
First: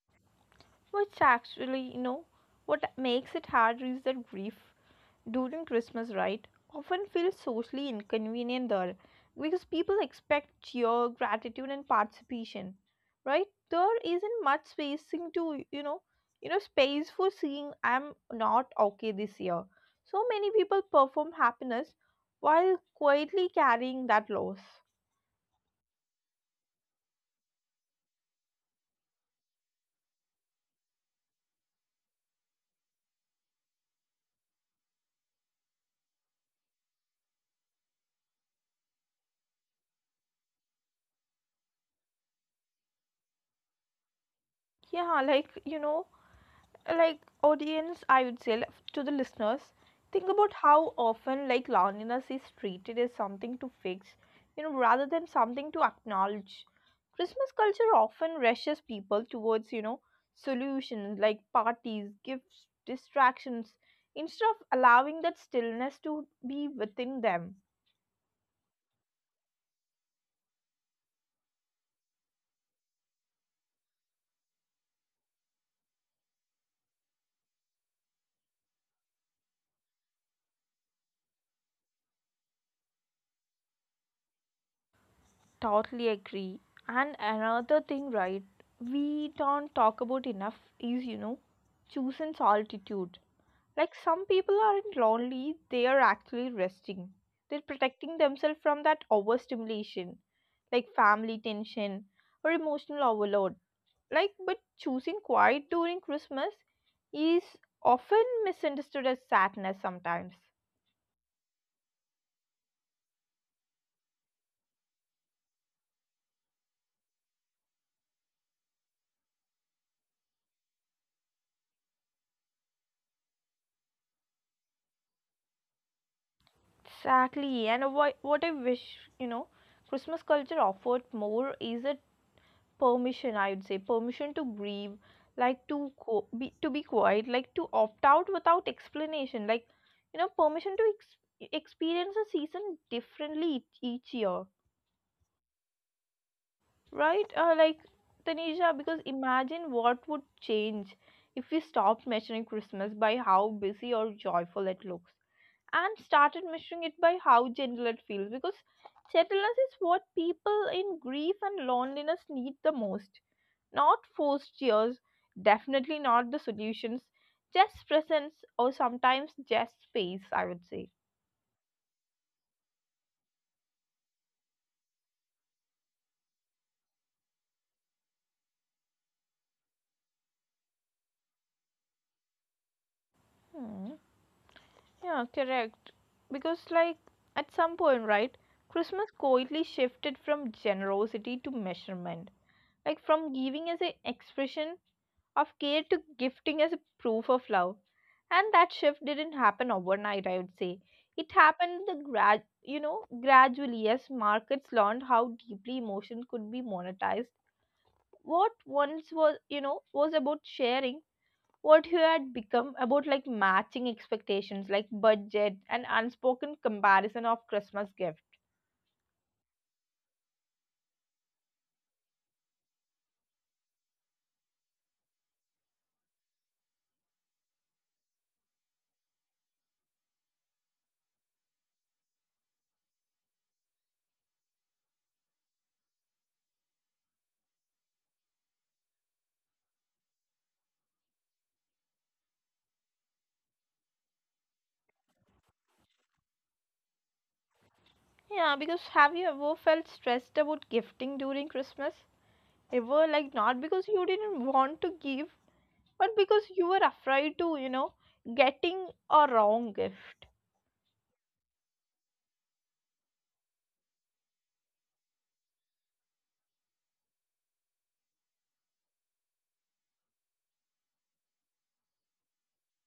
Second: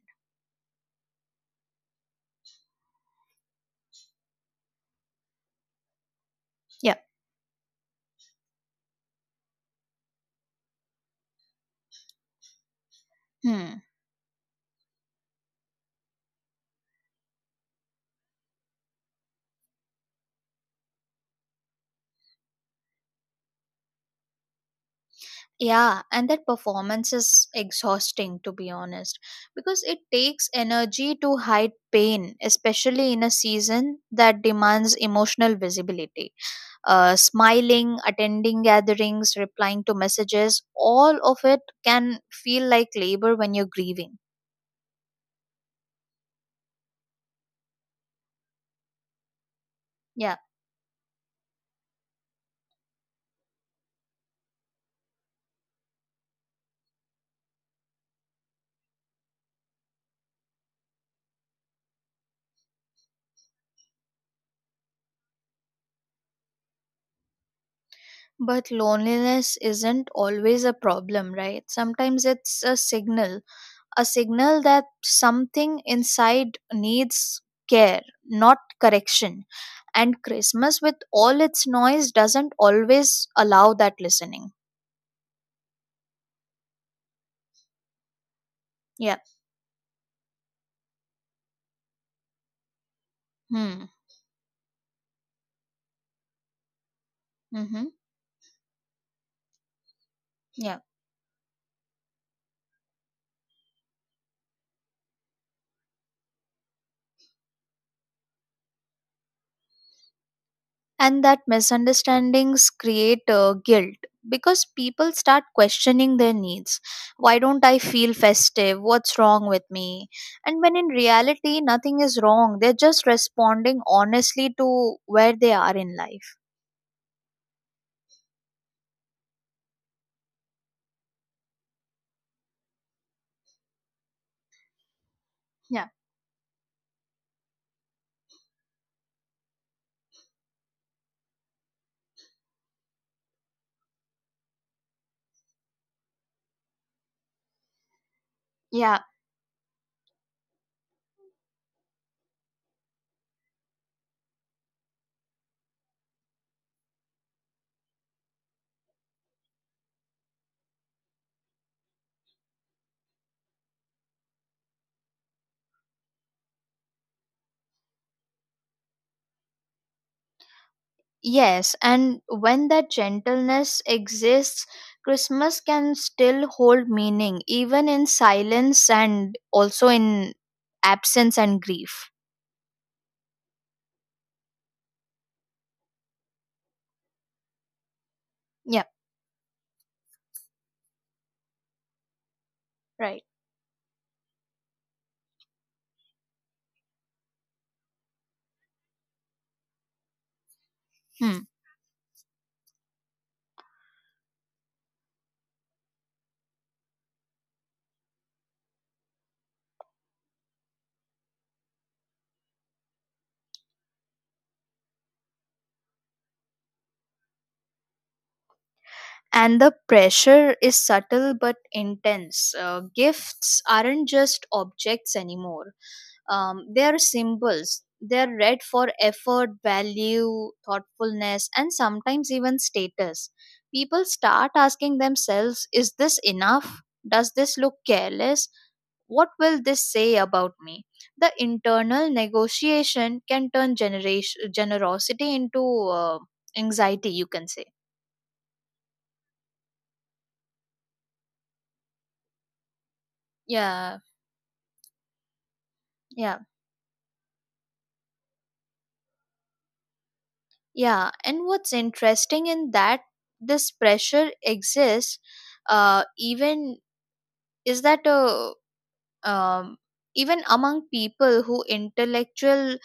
Speaker 1: which actually, you know, what makes it hard is that grief during Christmas, right,
Speaker 2: Yeah.
Speaker 1: often feels socially inconvenient there because people expect cheer, gratitude, and participation, right?
Speaker 2: Hmm.
Speaker 1: There isn't much spacing to you know, you know, space for saying I'm not okay this year. So many people perform happiness while quietly carrying that loss.
Speaker 2: Yeah, and that performance is exhausting, to be honest, because it takes energy to hide pain, especially in a season that demands emotional visibility. Uh, smiling, attending gatherings, replying to messages, all of it can feel like labor when you're grieving.
Speaker 1: Yeah, like you know, like audience I would say like, to the listeners think
Speaker 2: Yeah.
Speaker 1: about how often like loneliness is treated as something to fix you know rather than something to acknowledge. Christmas culture often rushes people towards you know solutions like parties, gifts, distractions instead of allowing that stillness to be within them.
Speaker 2: But loneliness isn't always a problem, right? Sometimes it's a signal, a signal that something inside needs care, not correction. And Christmas, with all its noise, doesn't always allow that listening.
Speaker 1: Totally agree. And another thing, right,
Speaker 2: Yeah.
Speaker 1: we don't talk about enough is, you know, choosing solitude.
Speaker 2: Hmm.
Speaker 1: Like some people aren't lonely, they are actually resting. They're
Speaker 2: Mm-hmm.
Speaker 1: protecting themselves from that overstimulation,
Speaker 2: Yeah.
Speaker 1: like family tension or emotional overload. Like, but choosing quiet during Christmas is often misunderstood as sadness sometimes.
Speaker 2: And that misunderstandings create uh, guilt because people start questioning their needs. Why don't I feel festive? What's wrong with me? And when in reality, nothing is wrong. They're just responding honestly to where they are in life.
Speaker 1: Exactly, and what what I wish you know, Christmas culture offered more is it permission. I would say permission to grieve, like
Speaker 2: Yeah.
Speaker 1: to co- be to be quiet, like to opt out without explanation, like you know, permission to ex- experience a season differently each, each year, right? Uh, like Tanisha,
Speaker 2: Yeah.
Speaker 1: because imagine what would change if we stopped measuring Christmas by how busy or joyful it looks and started measuring it by how gentle it feels because gentleness is what people in grief and loneliness need the most, not forced tears, definitely not the solutions, just presence, or sometimes just space I would say.
Speaker 2: Yes, and when that gentleness exists, Christmas can still hold meaning, even in silence and also in absence and grief.
Speaker 1: Hmm. Yeah, correct. Because, like, at some point, right,
Speaker 2: Yeah,
Speaker 1: Christmas quietly shifted from generosity to measurement, like
Speaker 2: right.
Speaker 1: from giving as an expression of care to gifting as a proof of love. And that shift didn't happen overnight I would say.
Speaker 2: Hmm.
Speaker 1: It happened the grad you know gradually, as markets learned how deeply emotion could be monetized. What once was you know was about sharing what you had become about like matching expectations, like budget and unspoken comparison of Christmas gift.
Speaker 2: And the pressure is subtle but intense. Uh, gifts aren't just objects anymore. Um, they are symbols. They are read for effort, value, thoughtfulness, and sometimes even status. People start asking themselves, is this enough? Does this look careless? What will this say about me? The internal negotiation can turn generation, generosity into uh, anxiety, you can say.
Speaker 1: Yeah, because have you ever felt stressed about gifting during Christmas ever, like not because
Speaker 2: Yeah,
Speaker 1: you didn't want to give, but
Speaker 2: yeah,
Speaker 1: because you were afraid to you know getting a wrong gift.
Speaker 2: yeah. And what's interesting in that this pressure exists, uh, even is that uh, um, even among people who intellectual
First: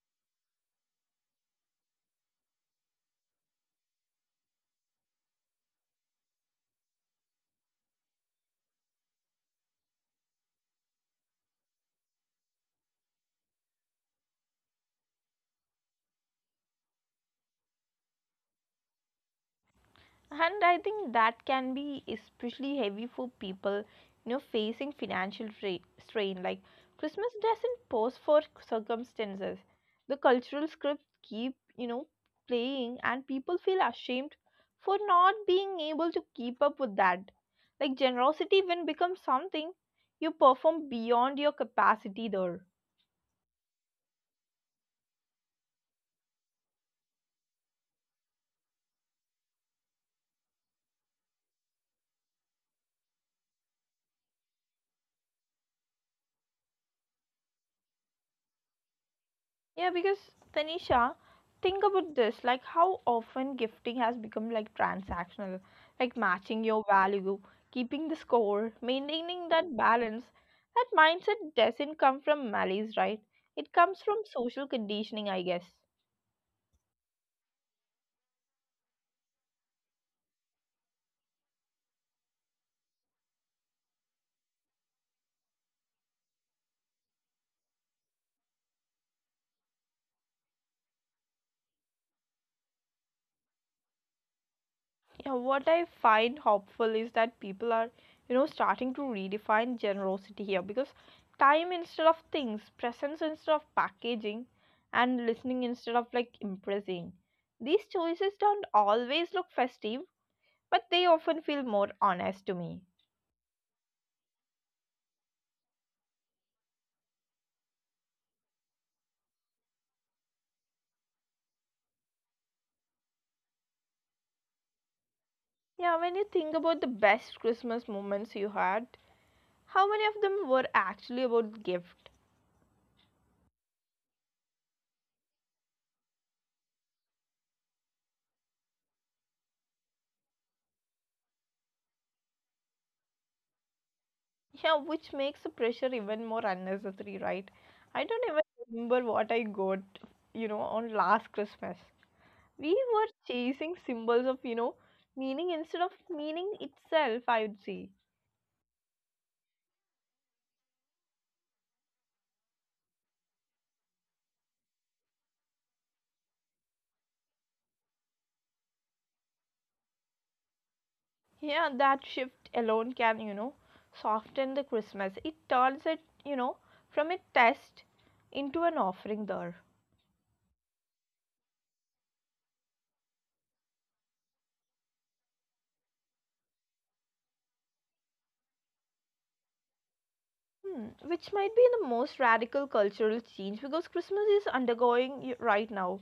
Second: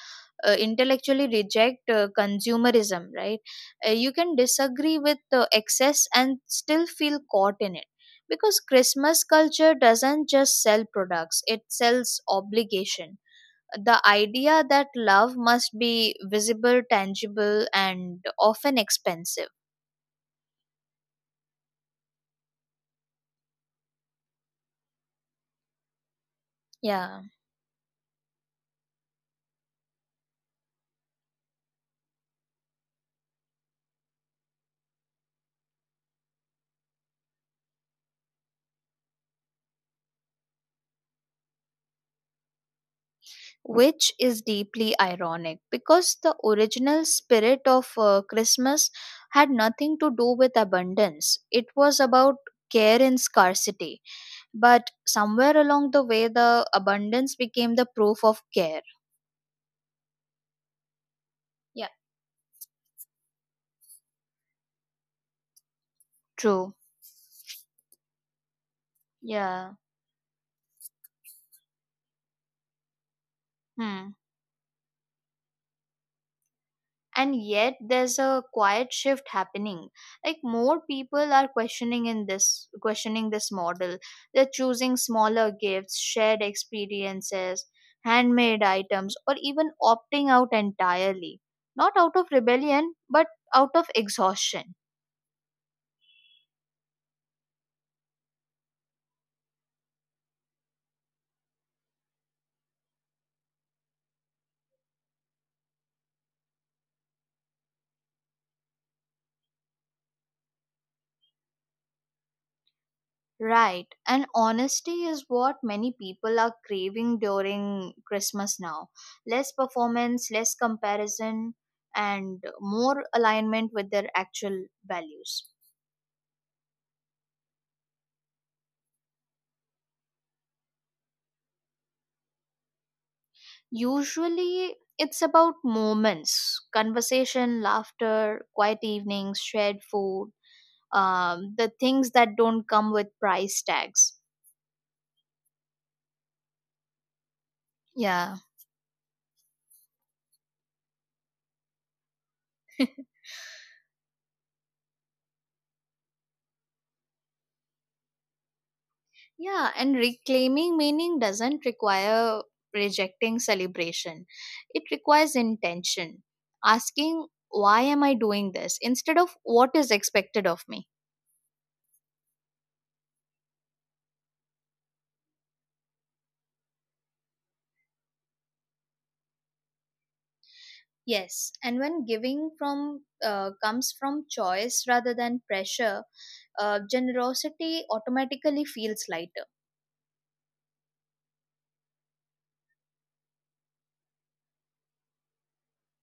Speaker 2: uh, intellectually reject uh, consumerism, right? uh, you can disagree with the excess and still feel caught in it, because Christmas culture doesn't just sell products, it sells obligation, the idea that love must be visible, tangible, and often expensive.
Speaker 1: And I think that can be especially heavy for people you know facing financial tra- strain. Like
Speaker 2: Yeah,
Speaker 1: Christmas doesn't pause for circumstances. The cultural script keep you know playing, and people feel ashamed for not being able to keep up with that. Like generosity when becomes something you perform beyond your capacity there.
Speaker 2: which is deeply ironic because the original spirit of uh, Christmas had nothing to do with abundance. It was about care in scarcity. But somewhere along the way, the abundance became the proof of care.
Speaker 1: Yeah, because Tanisha, think
Speaker 2: Yeah.
Speaker 1: about this like how often gifting has become like transactional, like matching
Speaker 2: True.
Speaker 1: your value, keeping the score, maintaining that
Speaker 2: Yeah.
Speaker 1: balance. That mindset doesn't come from malice, right? It comes
Speaker 2: Hmm.
Speaker 1: from social conditioning, I guess.
Speaker 2: And yet there's a quiet shift happening. Like more people are questioning in this questioning this model. They're choosing smaller gifts, shared experiences, handmade items, or even opting out entirely, not out of rebellion but out of exhaustion.
Speaker 1: Yeah, what I find hopeful is that people are, you know, starting to redefine generosity here because time instead of things, presence instead of packaging, and listening instead of like impressing. These choices don't always look festive, but they often feel more honest to me.
Speaker 2: Right, and honesty is what many people are craving during Christmas now. Less performance, less comparison, and more alignment with their actual values.
Speaker 1: Yeah, when you think about the best Christmas moments you had, how many of them were actually about gift?
Speaker 2: Usually, it's about moments, conversation, laughter, quiet evenings, shared food, um, the things that don't come with price tags.
Speaker 1: Yeah, which makes the pressure even more unnecessary, right? I don't
Speaker 2: Yeah.
Speaker 1: even remember what I got, you know, on last Christmas. We were chasing symbols of, you know, meaning instead of meaning itself, I would say.
Speaker 2: Yeah, and reclaiming meaning doesn't require rejecting celebration. It requires intention. Asking, why am I doing this? Instead of what is expected of me.
Speaker 1: Yeah, that shift alone can, you know, soften the Christmas. It turns it, you know, from a test into an offering there.
Speaker 2: Yes, and when giving from uh, comes from choice rather than pressure, uh, generosity automatically feels lighter.
Speaker 1: Hmm, which might be the most radical cultural change because Christmas is undergoing y- right now,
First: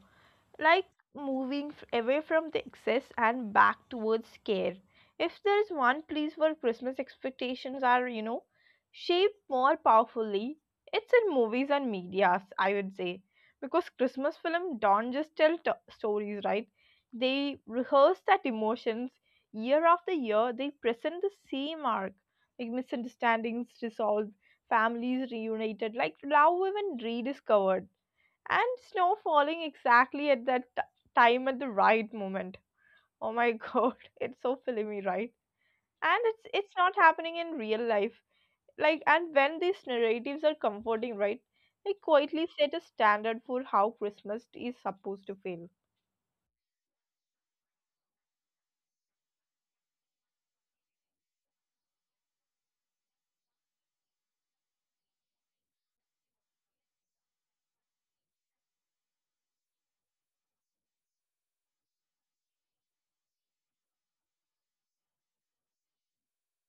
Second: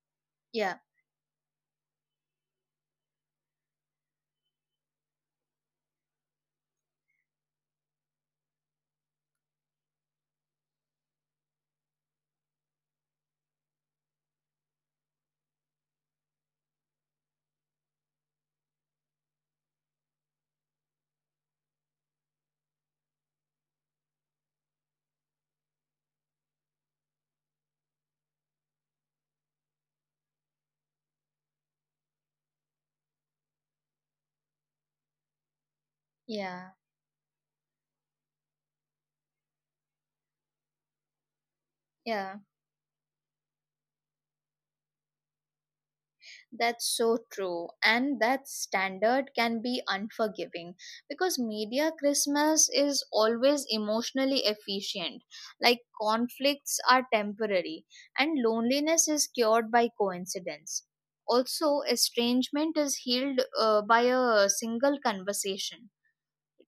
Speaker 2: Yeah,
Speaker 1: like moving f- away from the excess and back towards care. If there is one place where Christmas expectations are, you know, shaped more powerfully, it's in movies and medias, I would say. Because Christmas film don't just tell t- stories, right? They rehearse that emotions year after year. They present the same arc, like misunderstandings resolved, families reunited, like love even rediscovered and snow falling exactly at that t- time at the right moment. Oh my god, it's so filmy right, and it's
Speaker 2: yeah,
Speaker 1: it's not happening in real life. Like, and when these narratives are comforting right, they
Speaker 2: yeah.
Speaker 1: quietly set a standard for how Christmas is supposed to feel.
Speaker 2: That's so true. And that standard can be unforgiving because media Christmas is always emotionally efficient. Like conflicts are temporary and loneliness is cured by coincidence. Also, estrangement is healed uh, by a single conversation.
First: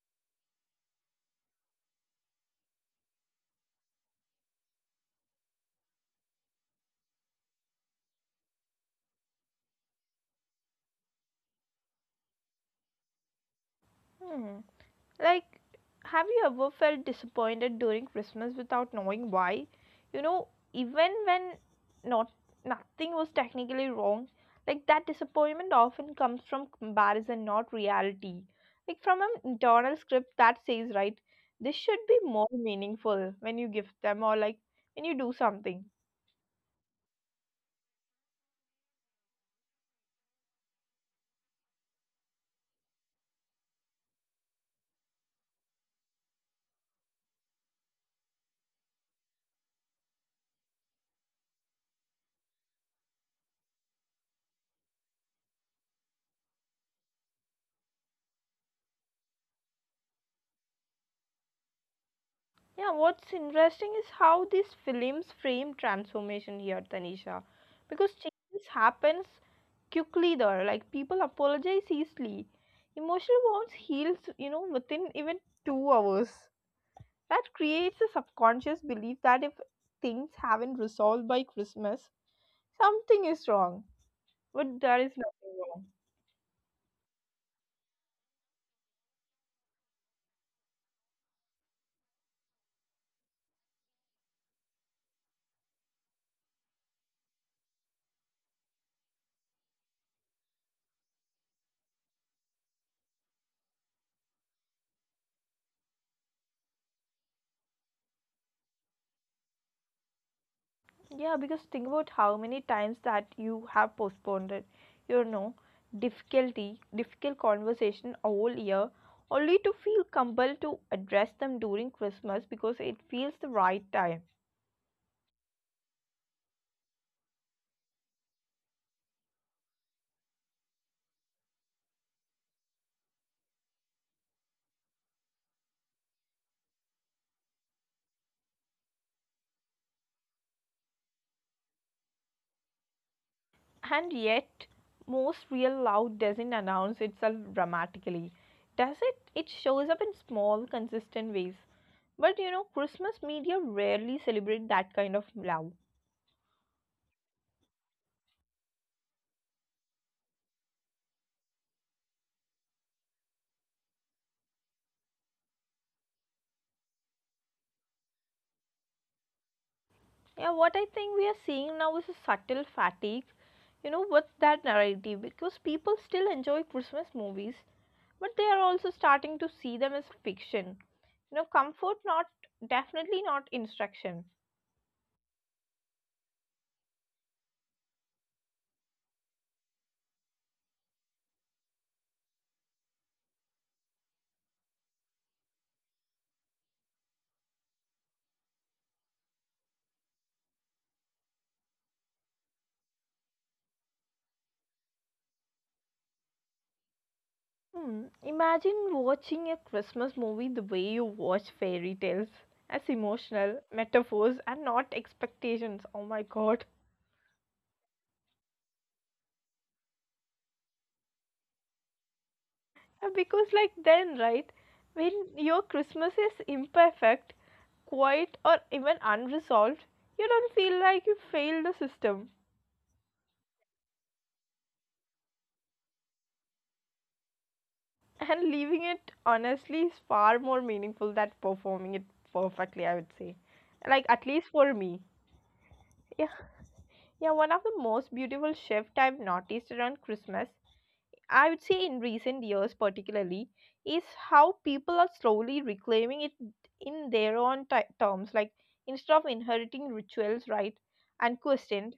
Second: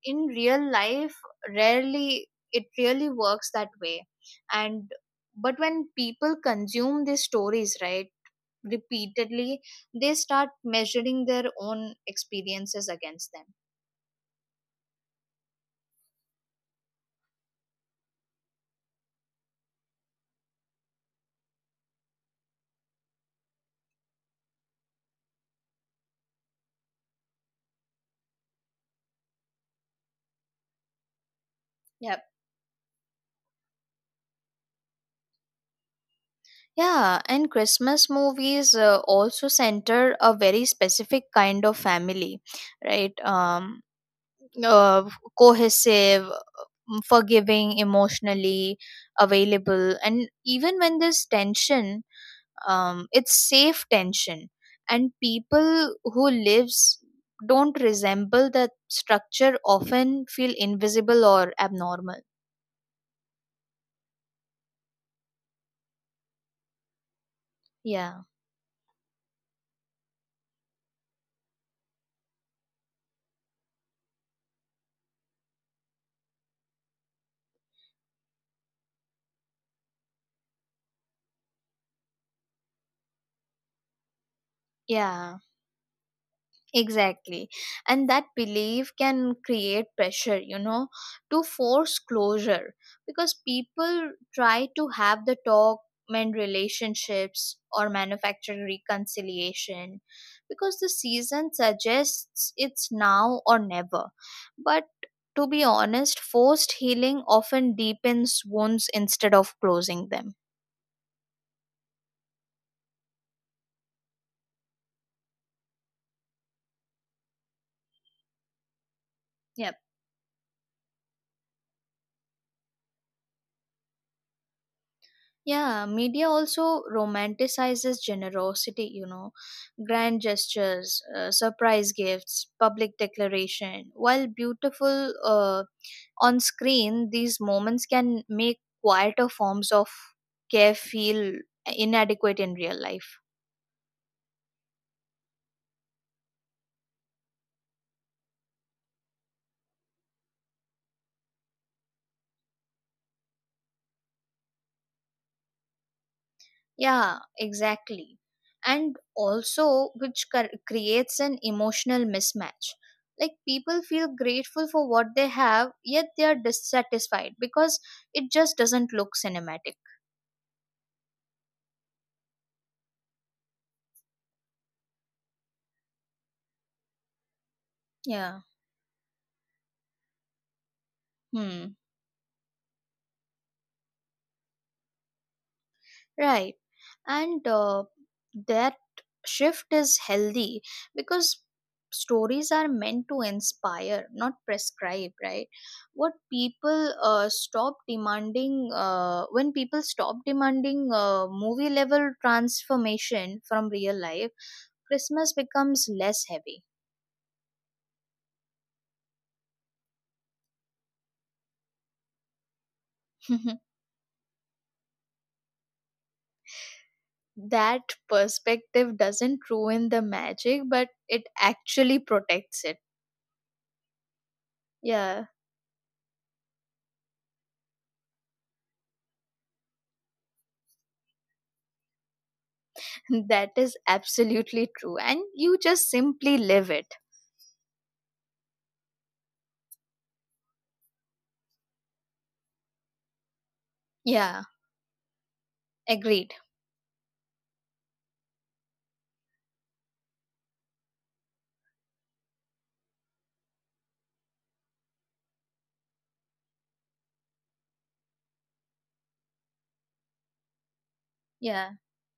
Speaker 2: In real life, rarely it really works that way. And but when people consume these stories, right? Repeatedly, they start measuring their own experiences against them.
Speaker 1: Hmm. Like, have you ever felt disappointed during Christmas without knowing why? You know, even when not nothing was technically wrong, like that disappointment often comes from comparison, not reality. Like from an internal script that says, right, this should be
Speaker 2: Yep.
Speaker 1: more meaningful when you give them, or like when you do something.
Speaker 2: Yeah, and Christmas movies uh, also center a very specific kind of family, right? Um, uh, Cohesive, mm, forgiving, emotionally available, and even when there's tension, um, it's safe tension, and people who lives don't resemble that structure often feel invisible or abnormal.
Speaker 1: Yeah, what's interesting is how these films frame transformation here, Tanisha. Because
Speaker 2: Yeah,
Speaker 1: change happens quickly there. Like people apologize easily. Emotional wounds heals, you know, within even two hours. That creates a subconscious belief that if things haven't resolved by Christmas, something is wrong. But there is
Speaker 2: yeah.
Speaker 1: nothing wrong.
Speaker 2: Exactly. And that belief can create pressure, you know, to force closure, because people try to have the talk, mend relationships, or manufacture reconciliation because the season suggests it's now or never. But to be honest, forced healing often deepens wounds instead of closing them.
Speaker 1: Yeah, because think about how many times that you have postponed it. You know, difficulty, difficult conversation all year, only to
Speaker 2: Yep.
Speaker 1: feel compelled to address them during Christmas because it feels the right time.
Speaker 2: Yeah, media also romanticizes generosity, you know, grand gestures, uh, surprise gifts, public declaration. While beautiful uh, on screen, these moments can make quieter forms of care feel inadequate in real life.
Speaker 1: And yet, most real love doesn't announce itself dramatically. Does it? It shows up in small, consistent ways. But you know, Christmas media rarely celebrate that kind of love.
Speaker 2: Yeah, exactly. And also, which cur- creates an emotional mismatch. Like, people feel grateful for what they have, yet they are dissatisfied because it just doesn't look cinematic.
Speaker 1: Yeah, what I think we are seeing now is a subtle fatigue, you know, with that narrative because people still enjoy Christmas movies, but
Speaker 2: Yeah.
Speaker 1: they are also starting to see them as fiction. You know,
Speaker 2: Hmm.
Speaker 1: comfort, not definitely not instruction.
Speaker 2: Right. And uh, that shift is healthy because stories are meant to inspire, not prescribe, right? What people uh, stop demanding, uh, when people stop demanding uh, movie level transformation from real life, Christmas becomes less heavy.
Speaker 1: Hmm. Imagine watching a Christmas movie the way you watch fairy tales as emotional metaphors and not expectations. Oh my god.
Speaker 2: That perspective doesn't ruin the magic, but it actually protects it.
Speaker 1: Uh, Because, like, then, right,
Speaker 2: Yeah.
Speaker 1: when your Christmas is imperfect, quiet, or even unresolved, you don't feel like you failed the system.
Speaker 2: That is absolutely true. And you just simply live it.
Speaker 1: And leaving it honestly is far more meaningful than performing it perfectly, I would say. Like, at
Speaker 2: Yeah,
Speaker 1: least for me. Yeah,
Speaker 2: agreed.
Speaker 1: yeah, one of the most beautiful shift I've noticed around Christmas I would say in recent years, particularly, is how people are slowly reclaiming it in their own ti terms. Like instead of inheriting rituals, right, and
Speaker 2: Yeah,
Speaker 1: questioned,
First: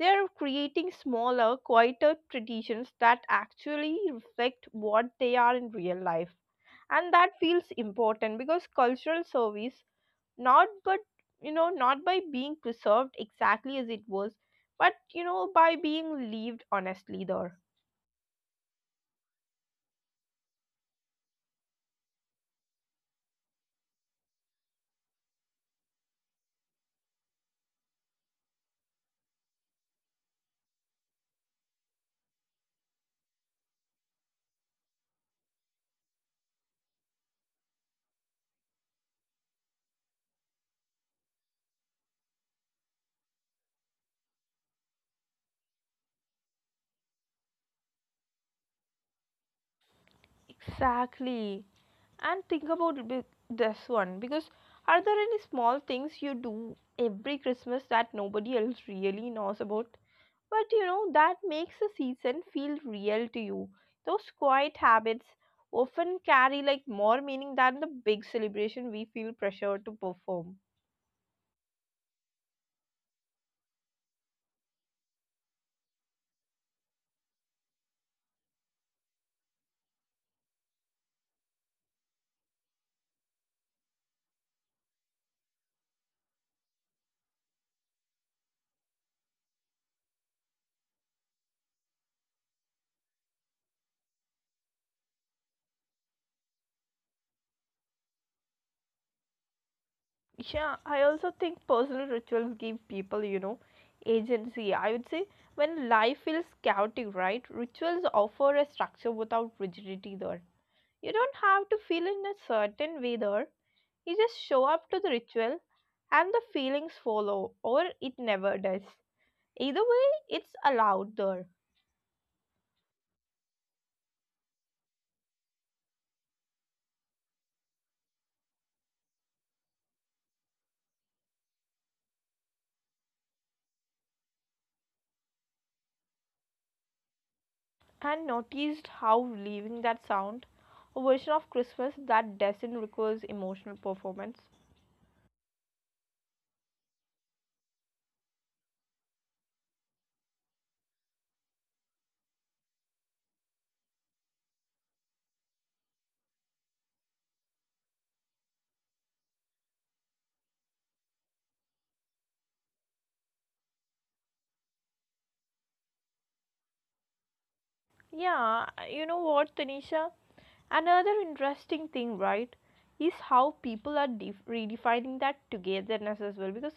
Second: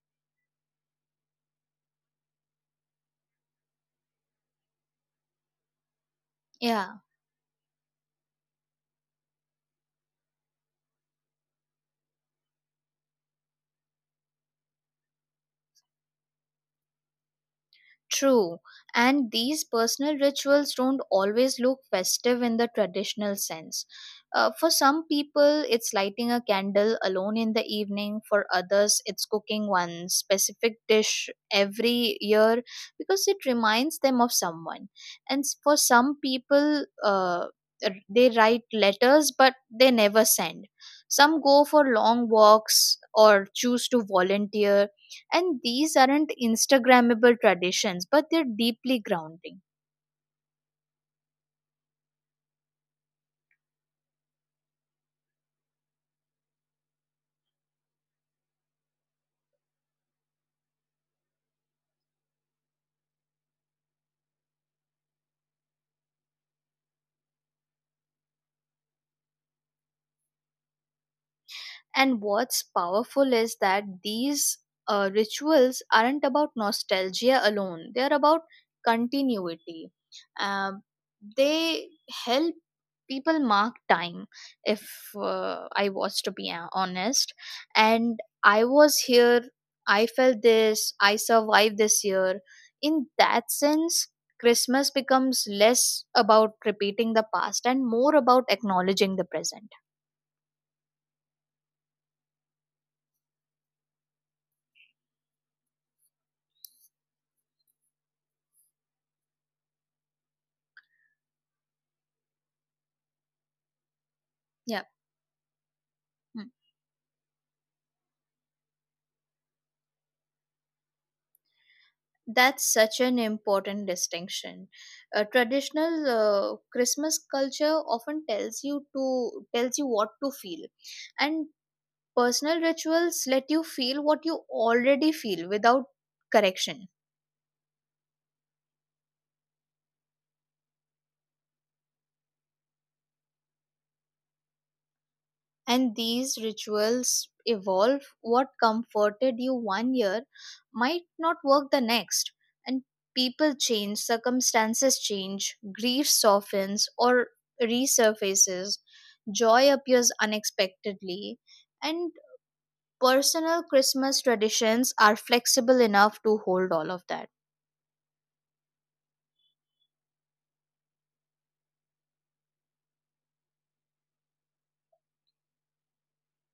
Speaker 1: they're creating smaller, quieter traditions that actually reflect what they are in real life.
Speaker 2: yeah.
Speaker 1: And that feels important because cultural service, not but you know, not by being preserved exactly as it was, but you know, by being lived honestly there.
Speaker 2: True, and these personal rituals don't always look festive in the traditional sense. Uh, for some people, it's lighting a candle alone in the evening. For others, it's cooking one specific dish every year because it reminds them of someone. And s- for some people, uh, r- they write letters but they never send. Some go for long walks or choose to volunteer, and these aren't Instagrammable traditions, but they're deeply grounding.
Speaker 1: Exactly. And think about this one because are there any small things you do every Christmas that nobody else really knows about? But you know, that makes the season feel real to you. Those quiet habits often carry like more meaning than the big celebration we feel pressure to perform.
Speaker 2: And what's powerful is that these uh, rituals aren't about nostalgia alone, they're about continuity. Um, they help people mark time. If uh, i was to be uh, honest, and I was here, I felt this, I survived this year. In that sense, Christmas becomes less about repeating the past and more about acknowledging the present.
Speaker 1: Yeah, I also think personal rituals give people, you know, agency. I would say when life feels chaotic, right? Rituals offer a structure without rigidity there. You don't have to feel in a certain way there. You just show up to
Speaker 2: Yeah.
Speaker 1: the ritual and the
Speaker 2: Mm.
Speaker 1: feelings follow, or it never does. Either way, it's allowed there.
Speaker 2: That's such an important distinction. Uh, traditional uh, Christmas culture often tells you to tells you what to feel, and personal rituals let you feel what you already feel without correction.
Speaker 1: And noticed how leaving that sound, a version of Christmas that doesn't require emotional performance.
Speaker 2: And these rituals evolve. What comforted you one year might not work the next. And people change, circumstances change, grief softens or resurfaces, joy appears unexpectedly, and personal Christmas traditions are flexible enough to hold all of that.
Speaker 1: Yeah, you know what, Tanisha? Another interesting thing, right, is how people are def- redefining that togetherness as well. Because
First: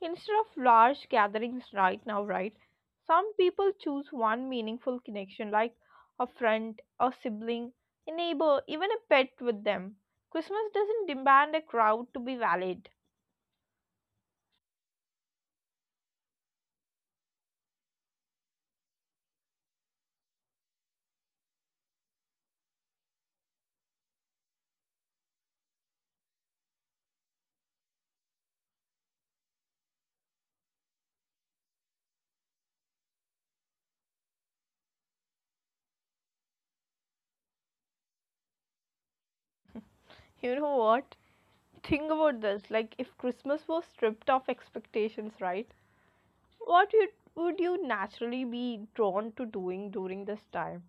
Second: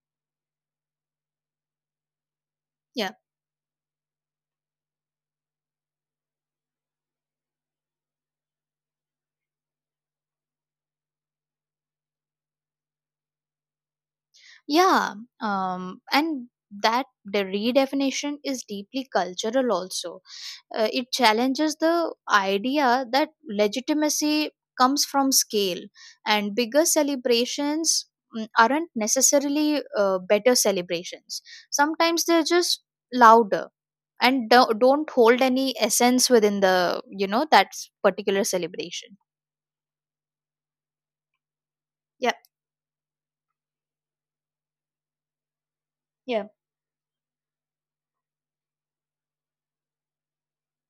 Speaker 1: instead of large gatherings right now, right,
Speaker 2: Yeah.
Speaker 1: some people choose one meaningful connection, like a friend, a sibling, a neighbor, even a pet with them. Christmas doesn't demand a crowd to be valid.
Speaker 2: Yeah, um, and that the redefinition is deeply cultural also. Uh, it challenges the idea that legitimacy comes from scale, and bigger celebrations, mm, aren't necessarily uh, better celebrations. Sometimes they're just louder and do- don't hold any essence within the you know that particular celebration.
Speaker 1: You know what? Think
Speaker 2: Yeah,
Speaker 1: about this. Like, if Christmas was stripped of expectations, right?
Speaker 2: yeah.
Speaker 1: What you, would you naturally be drawn to doing during this time?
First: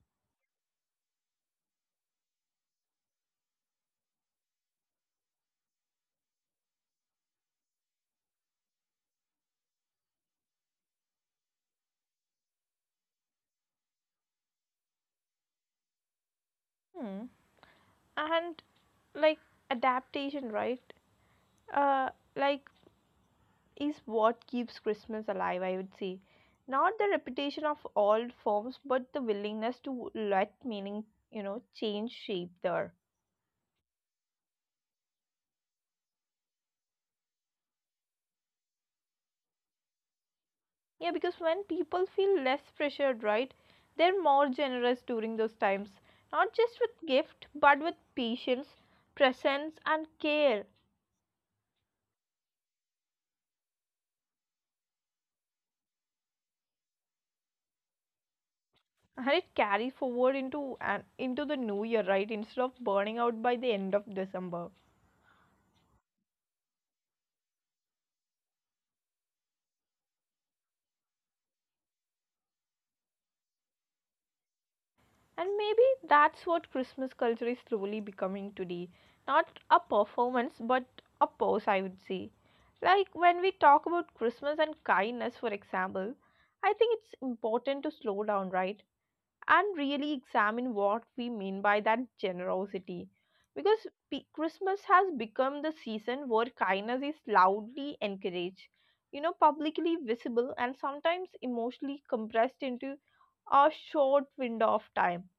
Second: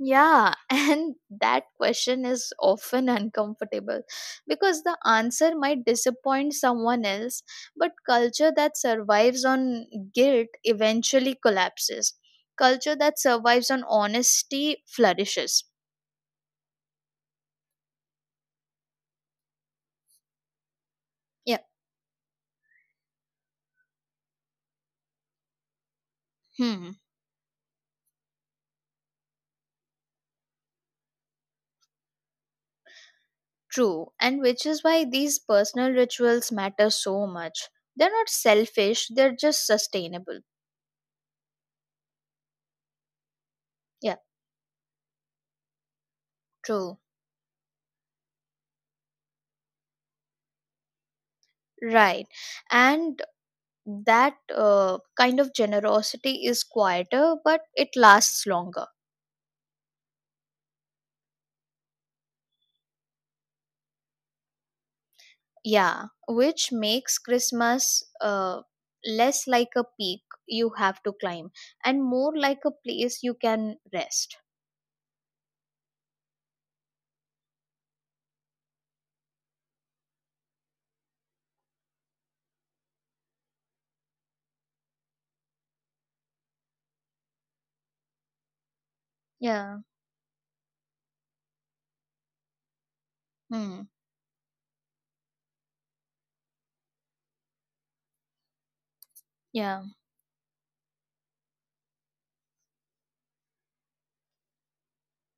Speaker 2: Yeah, and that question is often uncomfortable because the answer might disappoint someone else, but culture that survives on guilt eventually collapses. Culture that survives on honesty flourishes.
Speaker 1: Hmm. And like adaptation, right?
Speaker 2: Yeah,
Speaker 1: Uh, like is what keeps Christmas alive, I would say.
Speaker 2: hmm,
Speaker 1: Not the repetition of old forms, but the willingness to let meaning, you know, change shape there.
Speaker 2: true. And which is why these personal rituals matter so much. They're not selfish, they're just sustainable.
Speaker 1: Yeah, because when people feel less pressured, right,
Speaker 2: Yeah,
Speaker 1: they're more generous during those times. Not just
Speaker 2: true.
Speaker 1: with gift, but with patience, presence, and care.
Speaker 2: Right. And that uh, kind of generosity is quieter but it lasts longer.
Speaker 1: And it carries forward into an into the new year, right? Instead of burning out by the end of December.
Speaker 2: Yeah, which makes Christmas uh, less like a peak you have to climb and more like a place you can rest.
Speaker 1: And maybe that's what Christmas culture is slowly becoming today. Not a performance, but a pose, I would say. Like when we talk about Christmas and kindness, for example, I think it's important to slow down, right? And
Speaker 2: Yeah,
Speaker 1: really examine what we mean by that generosity.
Speaker 2: hmm.
Speaker 1: Because pe- Christmas has become the season where kindness is loudly encouraged, you know,
Speaker 2: Yeah,
Speaker 1: publicly visible and sometimes emotionally compressed into a short window of time.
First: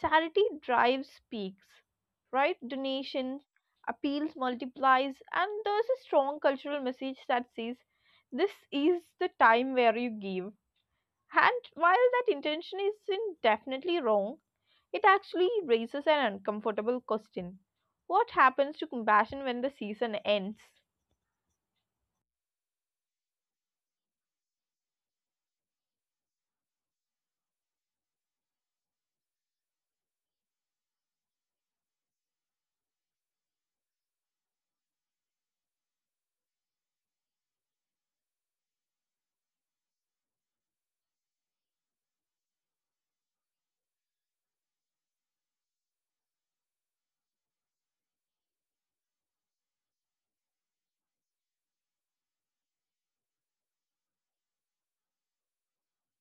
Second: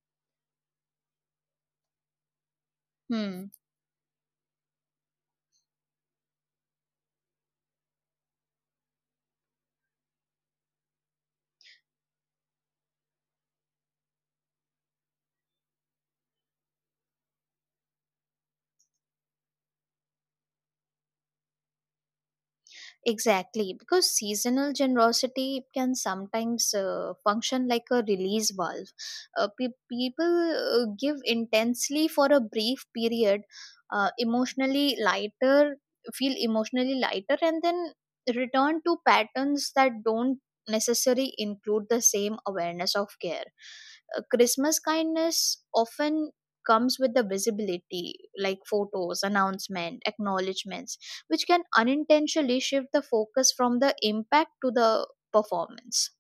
Speaker 1: Charity drives peaks, right? Donations,
Speaker 2: hmm.
Speaker 1: appeals multiplies, and there's a strong cultural message that says this is the time where you give, and while that intention isn't definitely wrong, it actually raises an uncomfortable question. What happens to compassion when the season ends?
Speaker 2: Exactly, because seasonal generosity can sometimes uh, function like a release valve. Uh, pe- people uh, give intensely for a brief period, uh, emotionally lighter, feel emotionally lighter, and then return to patterns that don't necessarily include the same awareness of care. Uh, Christmas kindness often comes with the visibility, like photos, announcement, acknowledgments, which can unintentionally shift the focus from the impact to the performance.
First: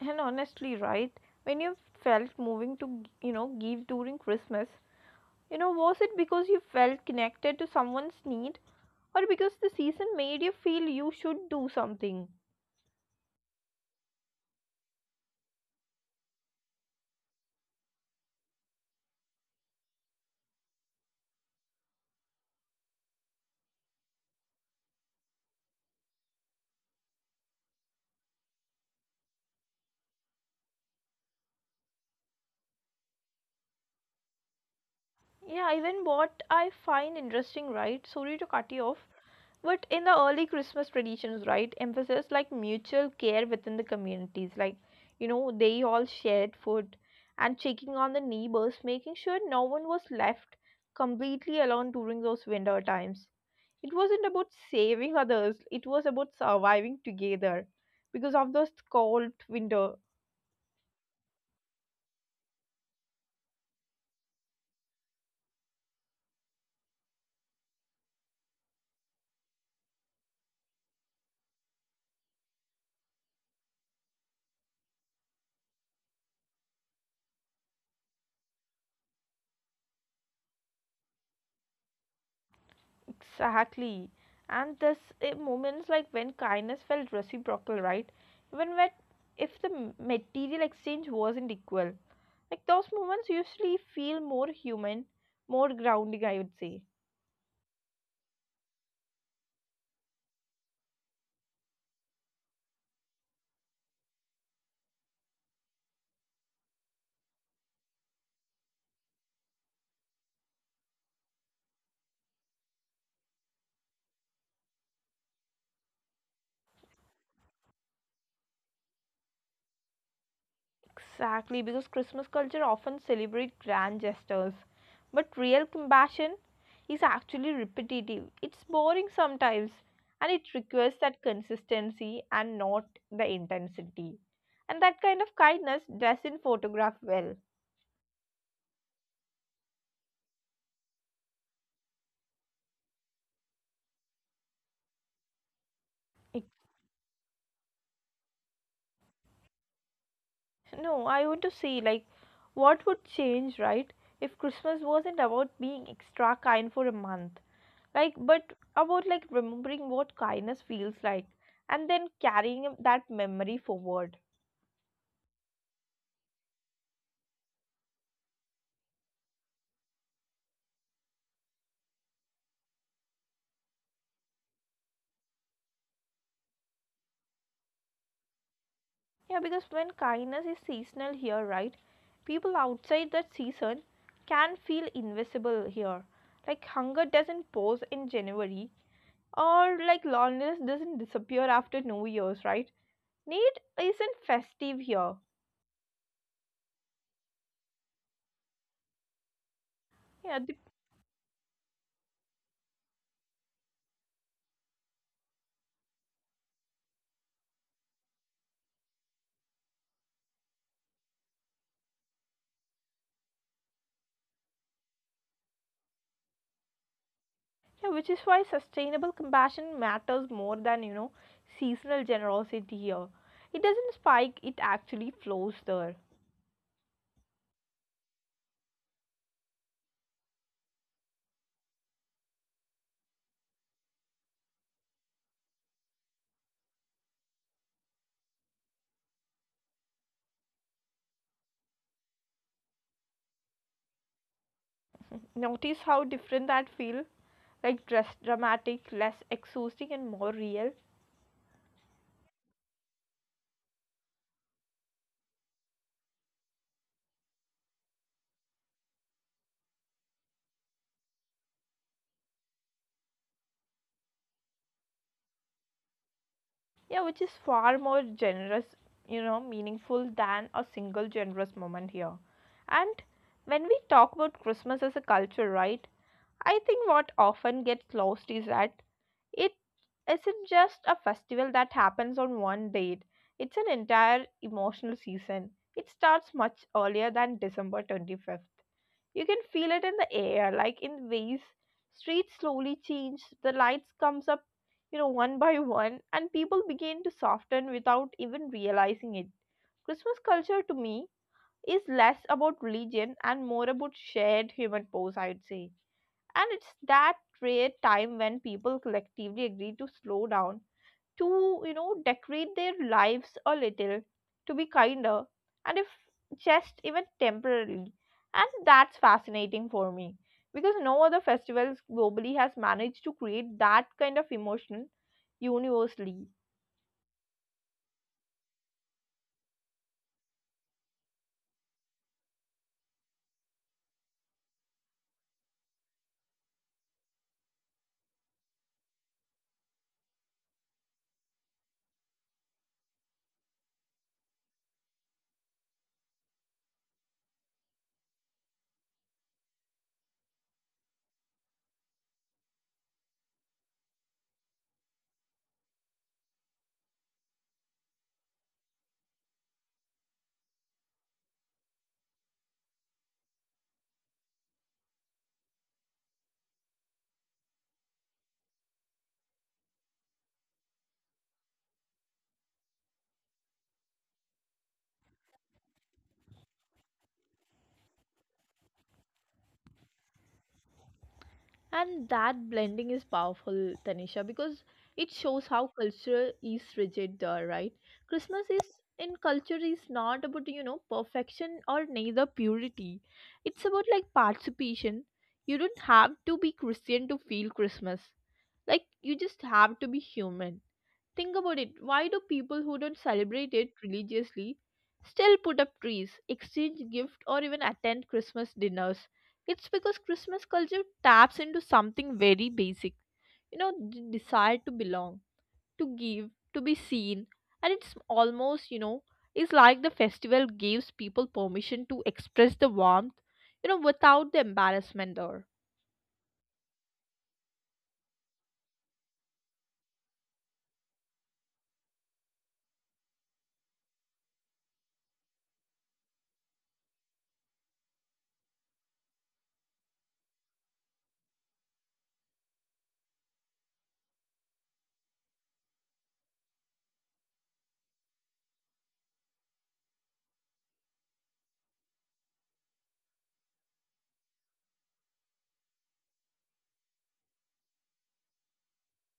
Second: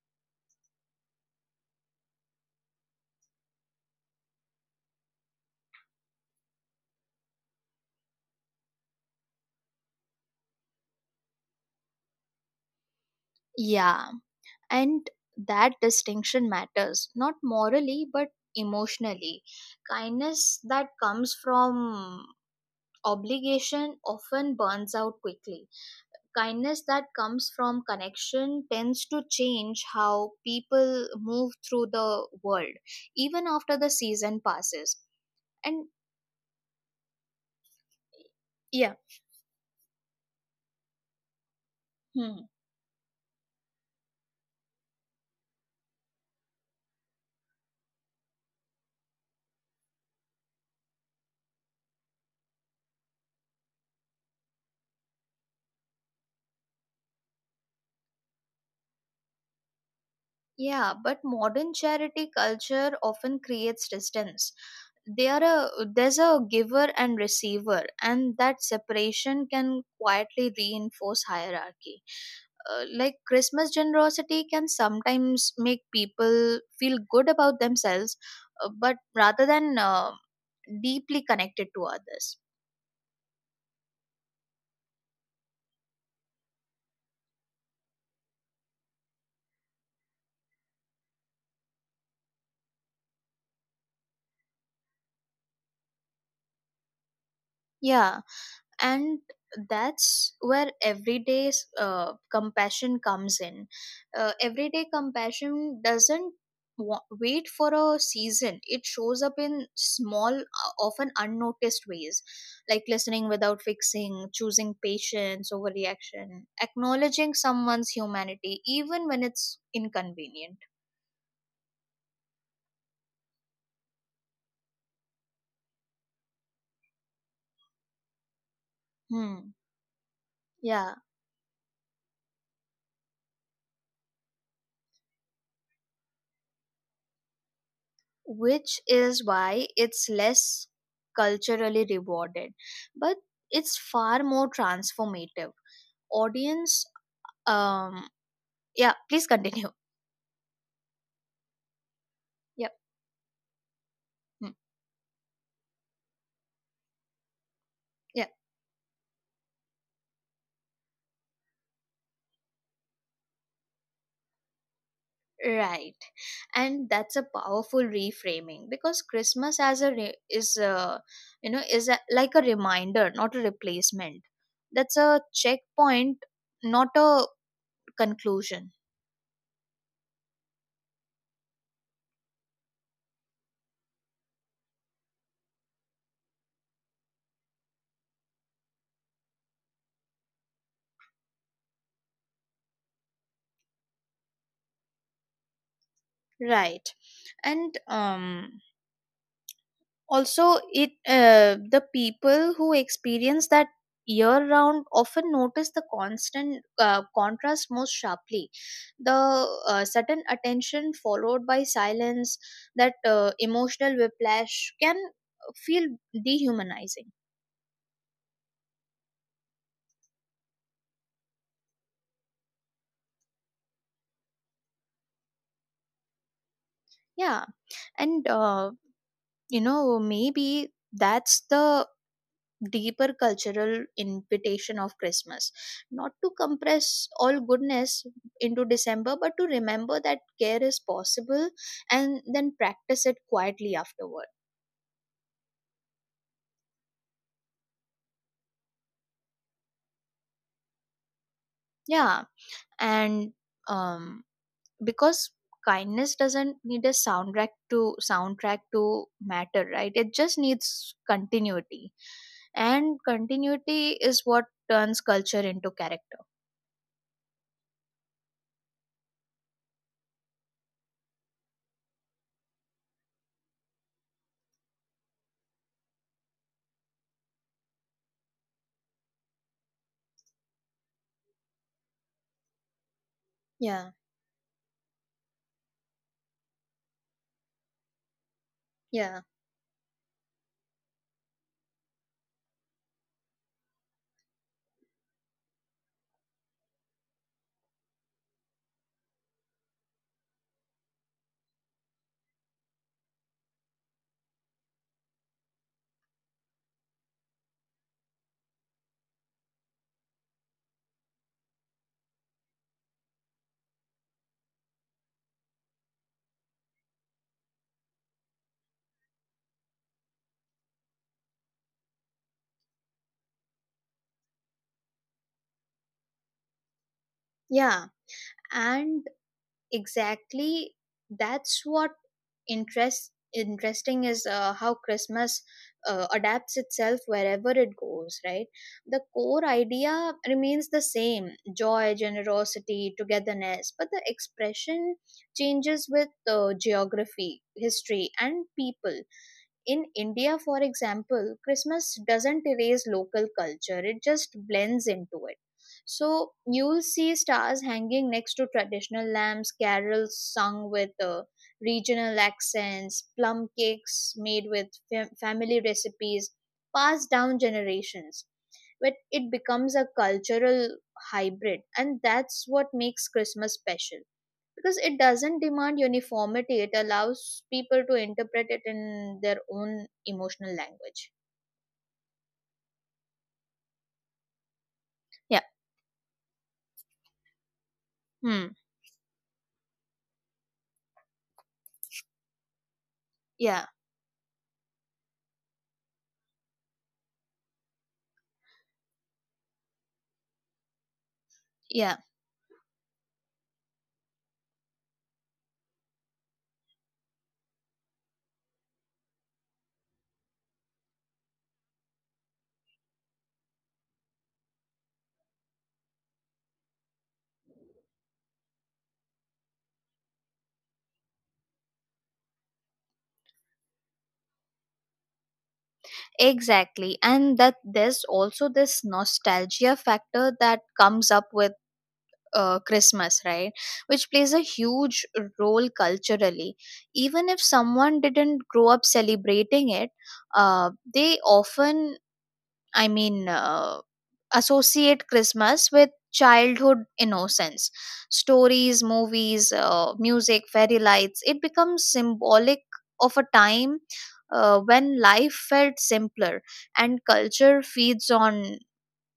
Speaker 1: And honestly, right, when you felt moving to, you know, give during Christmas, you know, was it because you felt connected to someone's need or because the season made you feel you should do something?
Speaker 2: Yeah, and that distinction matters not morally but emotionally. Kindness that comes from obligation often burns out quickly. Kindness that comes from connection tends to change how people move through the world, even after the season passes.
Speaker 1: Yeah,
Speaker 2: And
Speaker 1: even what I find interesting, right? Sorry to cut you
Speaker 2: yeah.
Speaker 1: off. But in the early Christmas traditions, right, emphasis
Speaker 2: Hmm.
Speaker 1: like mutual care within the communities, like you know, they all shared food and checking on the neighbors, making sure no one was left completely alone during those winter times. It wasn't about saving others, it was about surviving together because of those cold winter.
Speaker 2: Yeah, but modern charity culture often creates distance. They are a, there's a giver and receiver, and that separation can quietly reinforce hierarchy. Uh, like Christmas generosity can sometimes make people feel good about themselves, uh, but rather than uh, deeply connected to others.
Speaker 1: Exactly. And this eh, moments like when kindness felt reciprocal, right? Even when if the m- material exchange wasn't equal. Like those moments usually feel more human, more grounding, I would say.
Speaker 2: Yeah. And that's where everyday uh, compassion comes in. Uh, everyday compassion doesn't wa- wait for a season, it shows up in small, uh, often unnoticed ways, like listening without fixing, choosing patience over reaction, acknowledging someone's humanity even when it's inconvenient.
Speaker 1: Exactly, because Christmas culture often celebrates grand gestures, but real compassion is actually repetitive. It's boring
Speaker 2: Hmm.
Speaker 1: sometimes, and it
Speaker 2: Yeah,
Speaker 1: requires that consistency and not the intensity. And that kind of kindness doesn't photograph well.
Speaker 2: which is why it's less culturally rewarded, but it's far more transformative. Audience, um yeah, please continue.
Speaker 1: No, I want to see like
Speaker 2: Yep.
Speaker 1: what would change, right? If
Speaker 2: Mm.
Speaker 1: Christmas wasn't about being extra kind for a month, like
Speaker 2: Yeah,
Speaker 1: but about like remembering what kindness feels like and then carrying that memory forward.
Speaker 2: right, and that's a powerful reframing because Christmas as a re- is a, you know is a, like a reminder not a replacement. That's a checkpoint, not a conclusion.
Speaker 1: Yeah, because when kindness is seasonal here, right? People outside that season can feel invisible here. Like hunger doesn't pause in January or like loneliness doesn't disappear after New Year's, right? Need isn't festive here.
Speaker 2: Right. And um
Speaker 1: Yeah,
Speaker 2: also
Speaker 1: the.
Speaker 2: it, uh, the people who experience that year round often notice the constant uh, contrast most sharply. The uh, sudden attention followed by silence, that uh, emotional whiplash can feel dehumanizing.
Speaker 1: Yeah, which is why sustainable compassion matters more than, you know, seasonal generosity here. It doesn't spike, it actually flows there.
Speaker 2: Yeah, and uh, you know maybe that's the deeper cultural invitation of Christmas. Not to compress all goodness into December, but to remember that care is possible and then practice it quietly afterward.
Speaker 1: Notice how different that feel like dress dramatic, less exhausting and more real.
Speaker 2: Yeah, and um, because kindness doesn't need a soundtrack to soundtrack to matter, right? It just needs continuity, and continuity is what turns culture into character.
Speaker 1: Yeah, which is far more generous, you know, meaningful than a single generous moment here. And when we talk about Christmas as a culture, right? I think what often gets lost is that it isn't just a festival that happens on one date, it's an
Speaker 2: Yeah,
Speaker 1: entire emotional season. It starts much earlier than December twenty-fifth.
Speaker 2: yeah,
Speaker 1: You can feel it in the air, like in waves. Streets slowly change, the lights comes up, you know, one by one, and people begin to soften without even realizing it. Christmas culture to me is less about religion and more about shared human pose, I would say, and it's that rare time when people collectively agree to slow down, to, you know, decorate their lives a little, to be kinder, and if just even temporarily. And that's fascinating for me because no other festivals globally has managed to create that kind of emotion universally.
Speaker 2: yeah, and exactly. That's what interest interesting is, uh, how Christmas uh, adapts itself wherever it goes, right? The core idea remains the same, joy, generosity, togetherness, but the expression changes with uh, geography, history, and people. In India, for example, Christmas doesn't erase local culture, it just blends into it. So you'll see stars hanging next to traditional lamps, carols sung with uh, regional accents, plum cakes made with fam- family recipes passed down generations. But it becomes a cultural hybrid, and that's what makes Christmas special, because it doesn't demand uniformity, it allows people to interpret it in their own emotional language.
Speaker 1: And that blending is powerful, Tanisha, because it
Speaker 2: Yeah,
Speaker 1: shows how culture is rigid there, right? Christmas
Speaker 2: hmm.
Speaker 1: is in culture is not about, you know, perfection or neither purity. It's
Speaker 2: Yeah,
Speaker 1: about like participation. You don't have to be Christian to feel Christmas. Like you just have to be human. Think about it.
Speaker 2: yeah,
Speaker 1: Why do people who don't celebrate it religiously still put up trees, exchange gifts, or even attend Christmas dinners? It's because Christmas culture taps into something very basic. You know, the desire to belong, to give, to be seen. And it's almost, you know, it's like the festival gives people permission to express the warmth, you know, without the embarrassment or.
Speaker 2: exactly. And that there's also this nostalgia factor that comes up with uh, Christmas, right? Which plays a huge role culturally. Even if someone didn't grow up celebrating it, uh, they often, I mean, uh, associate Christmas with childhood innocence. Stories, movies, uh, music, fairy lights, it becomes symbolic of a time uh, when life felt simpler, and culture feeds on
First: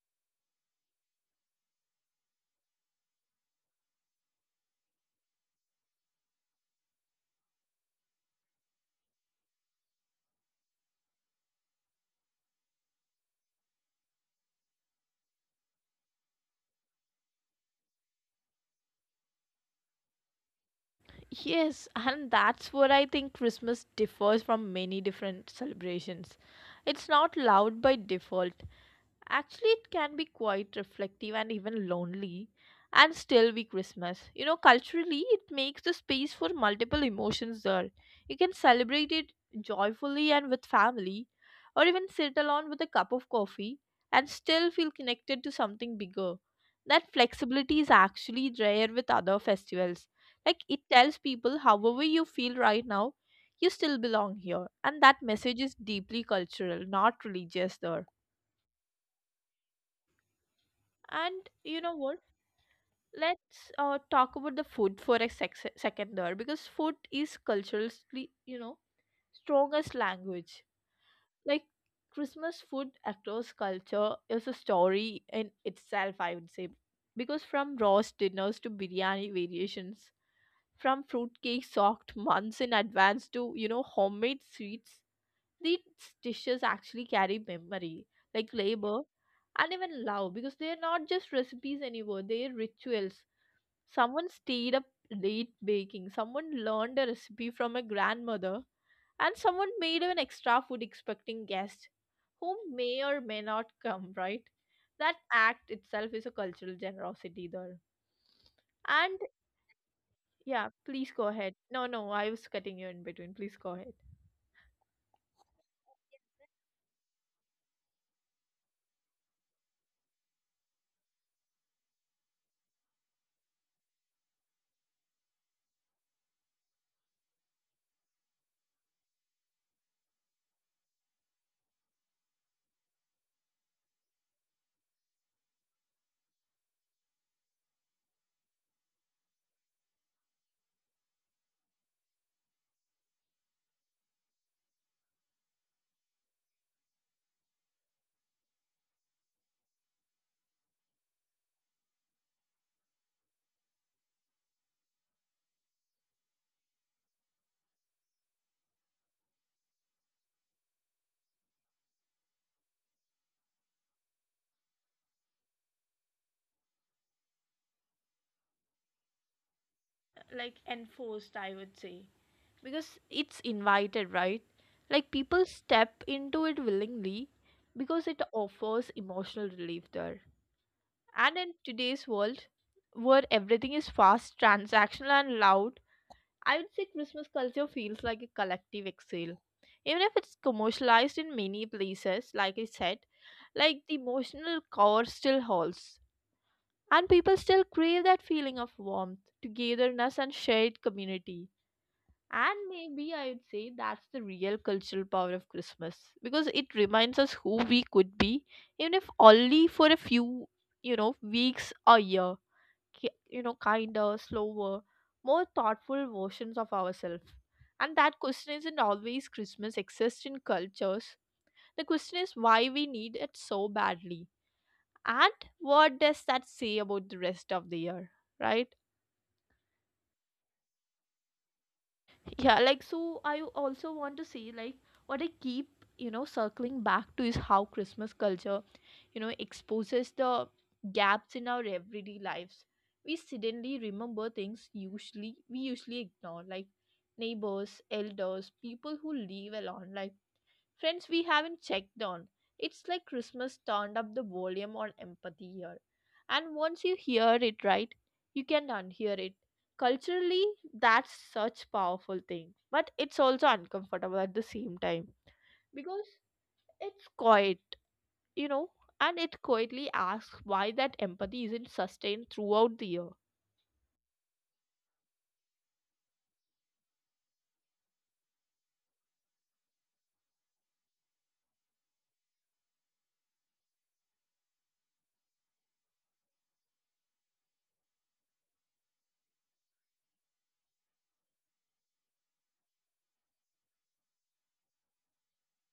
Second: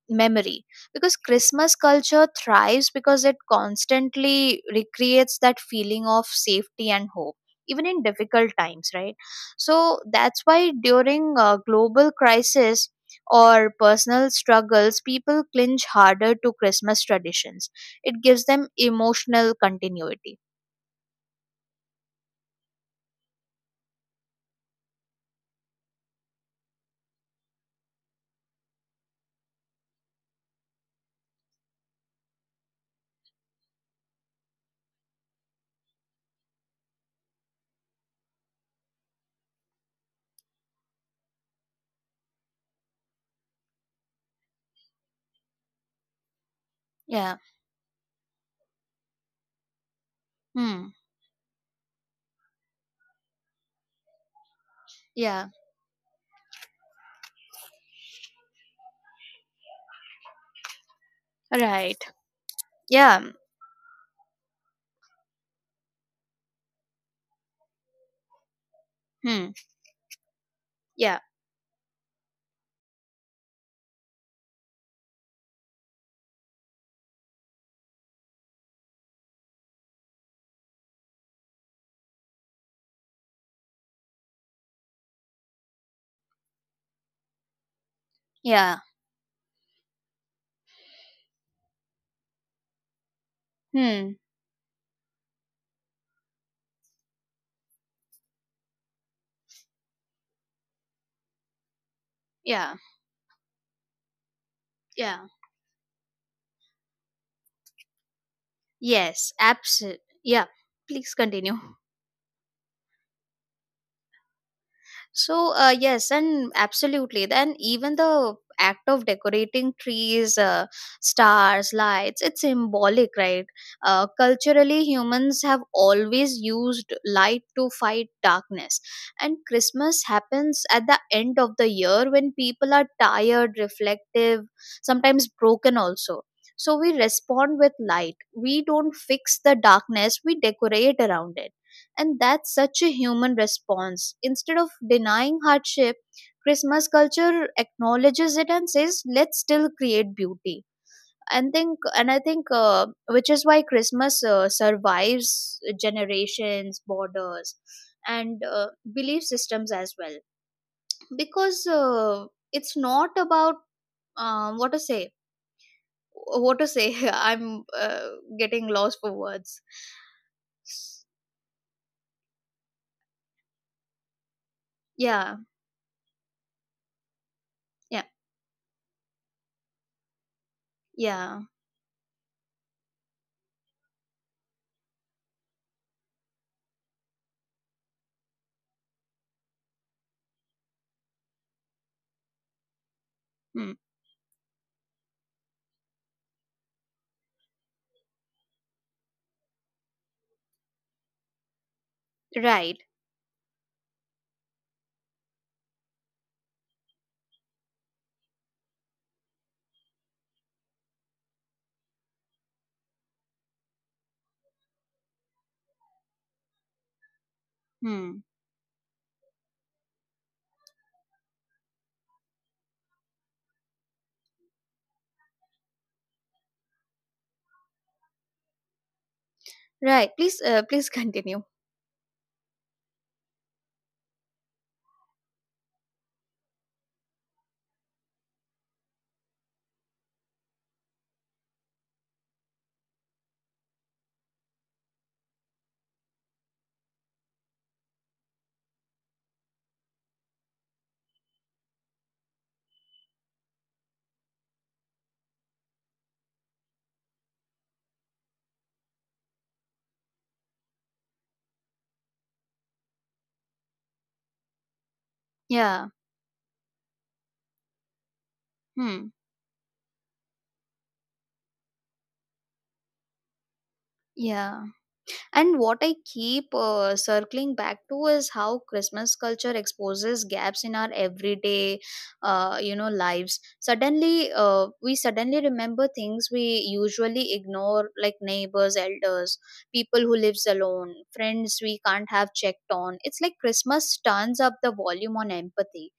Speaker 2: memory. Because Christmas culture thrives because it constantly recreates that feeling of safety and hope even in difficult times, right? So that's why during a global crisis or personal struggles, people clinch harder to Christmas traditions. It gives them emotional continuity.
Speaker 1: Yes, and that's where I think Christmas differs from many different celebrations. It's not loud by default. Actually, it can be quite reflective and even lonely, and still be Christmas. You know, culturally, it makes the space for multiple emotions there. You can celebrate it joyfully and with family, or even sit alone with a cup of coffee and still feel connected to something bigger. That
Speaker 2: Yeah.
Speaker 1: flexibility is actually rare with other festivals. Like, it
Speaker 2: Hmm.
Speaker 1: tells people, however you feel right now, you still belong here. And that
Speaker 2: Yeah,
Speaker 1: message is deeply cultural, not religious there. And you know
Speaker 2: right.
Speaker 1: what?
Speaker 2: Yeah.
Speaker 1: Let's uh, talk about the food for a sec- second there because food is culturally, you know,
Speaker 2: Hmm.
Speaker 1: strongest language.
Speaker 2: Yeah,
Speaker 1: Like Christmas food across culture is a story in itself, I would say. Because from roast dinners to biryani variations, from fruitcake soaked months in advance to, you know, homemade sweets, these dishes actually carry memory, like
Speaker 2: yeah.
Speaker 1: labor and even love, because they are not just recipes anymore, they are rituals.
Speaker 2: Hmm.
Speaker 1: Someone stayed up late baking, someone learned a recipe from a grandmother, and someone made even extra food expecting guests who
Speaker 2: Yeah.
Speaker 1: may or may not come, right? That
Speaker 2: Yeah.
Speaker 1: act itself is a cultural generosity there. And
Speaker 2: Yes, absolutely. Yeah,
Speaker 1: yeah, please
Speaker 2: please
Speaker 1: go ahead.
Speaker 2: continue.
Speaker 1: No, no, I was cutting you in between. Please go ahead.
Speaker 2: So, uh, yes, and absolutely. Then even the act of decorating trees, uh, stars, lights, it's symbolic, right? Uh, culturally, humans have always used light to fight darkness. And Christmas happens at the end of the year when people are tired, reflective, sometimes broken also. So we respond with light. We don't fix the darkness, we decorate around it. And that's such a human response. Instead of denying hardship, Christmas culture acknowledges it and says, let's still create beauty. And think, and I think, uh, which is why Christmas uh, survives generations, borders, and uh, belief systems as well. Because uh, it's not about um, what to say, what to say. I'm uh, getting lost for words.
Speaker 1: Like enforced I would say because it's invited, right? Like
Speaker 2: Yeah,
Speaker 1: people step into it willingly
Speaker 2: yeah,
Speaker 1: because it offers emotional relief there.
Speaker 2: yeah.
Speaker 1: And in today's world, where everything is fast, transactional, and loud, I would say Christmas culture feels like a collective exhale. Even if it's commercialized in many places, like I said,
Speaker 2: Hmm.
Speaker 1: like the emotional core still holds. And people still crave that feeling of warmth, togetherness, and shared community.
Speaker 2: Right.
Speaker 1: And maybe I would say that's the real cultural power of Christmas because it reminds us who we could be, even if only for a few, you know, weeks a year. Ki- You know, kinder, slower, more thoughtful versions of ourselves. And
Speaker 2: Hmm.
Speaker 1: that question isn't always Christmas exists in cultures. The question is why we need it so badly, and what does that say about the rest of the year, right?
Speaker 2: Right. Please, uh, please continue.
Speaker 1: Yeah, like so I also want to say like what I keep you know circling back to is how Christmas culture you know exposes the gaps in our everyday lives. We suddenly remember things usually we usually ignore, like neighbors, elders, people who live alone, like friends we haven't checked on. It's like Christmas turned up the volume on empathy here. And once you hear it right, you can unhear it. Culturally, that's such powerful thing. But it's also uncomfortable at the same time.
Speaker 2: Yeah.
Speaker 1: Because it's quiet, you know,
Speaker 2: Hmm.
Speaker 1: and it quietly asks why that empathy isn't sustained throughout the year.
Speaker 2: Yeah. And what I keep uh, circling back to is how Christmas culture exposes gaps in our everyday, uh, you know, lives. Suddenly, uh, we suddenly remember things we usually ignore, like neighbors, elders, people who lives alone, friends we can't have checked on. It's like Christmas turns up the volume on empathy,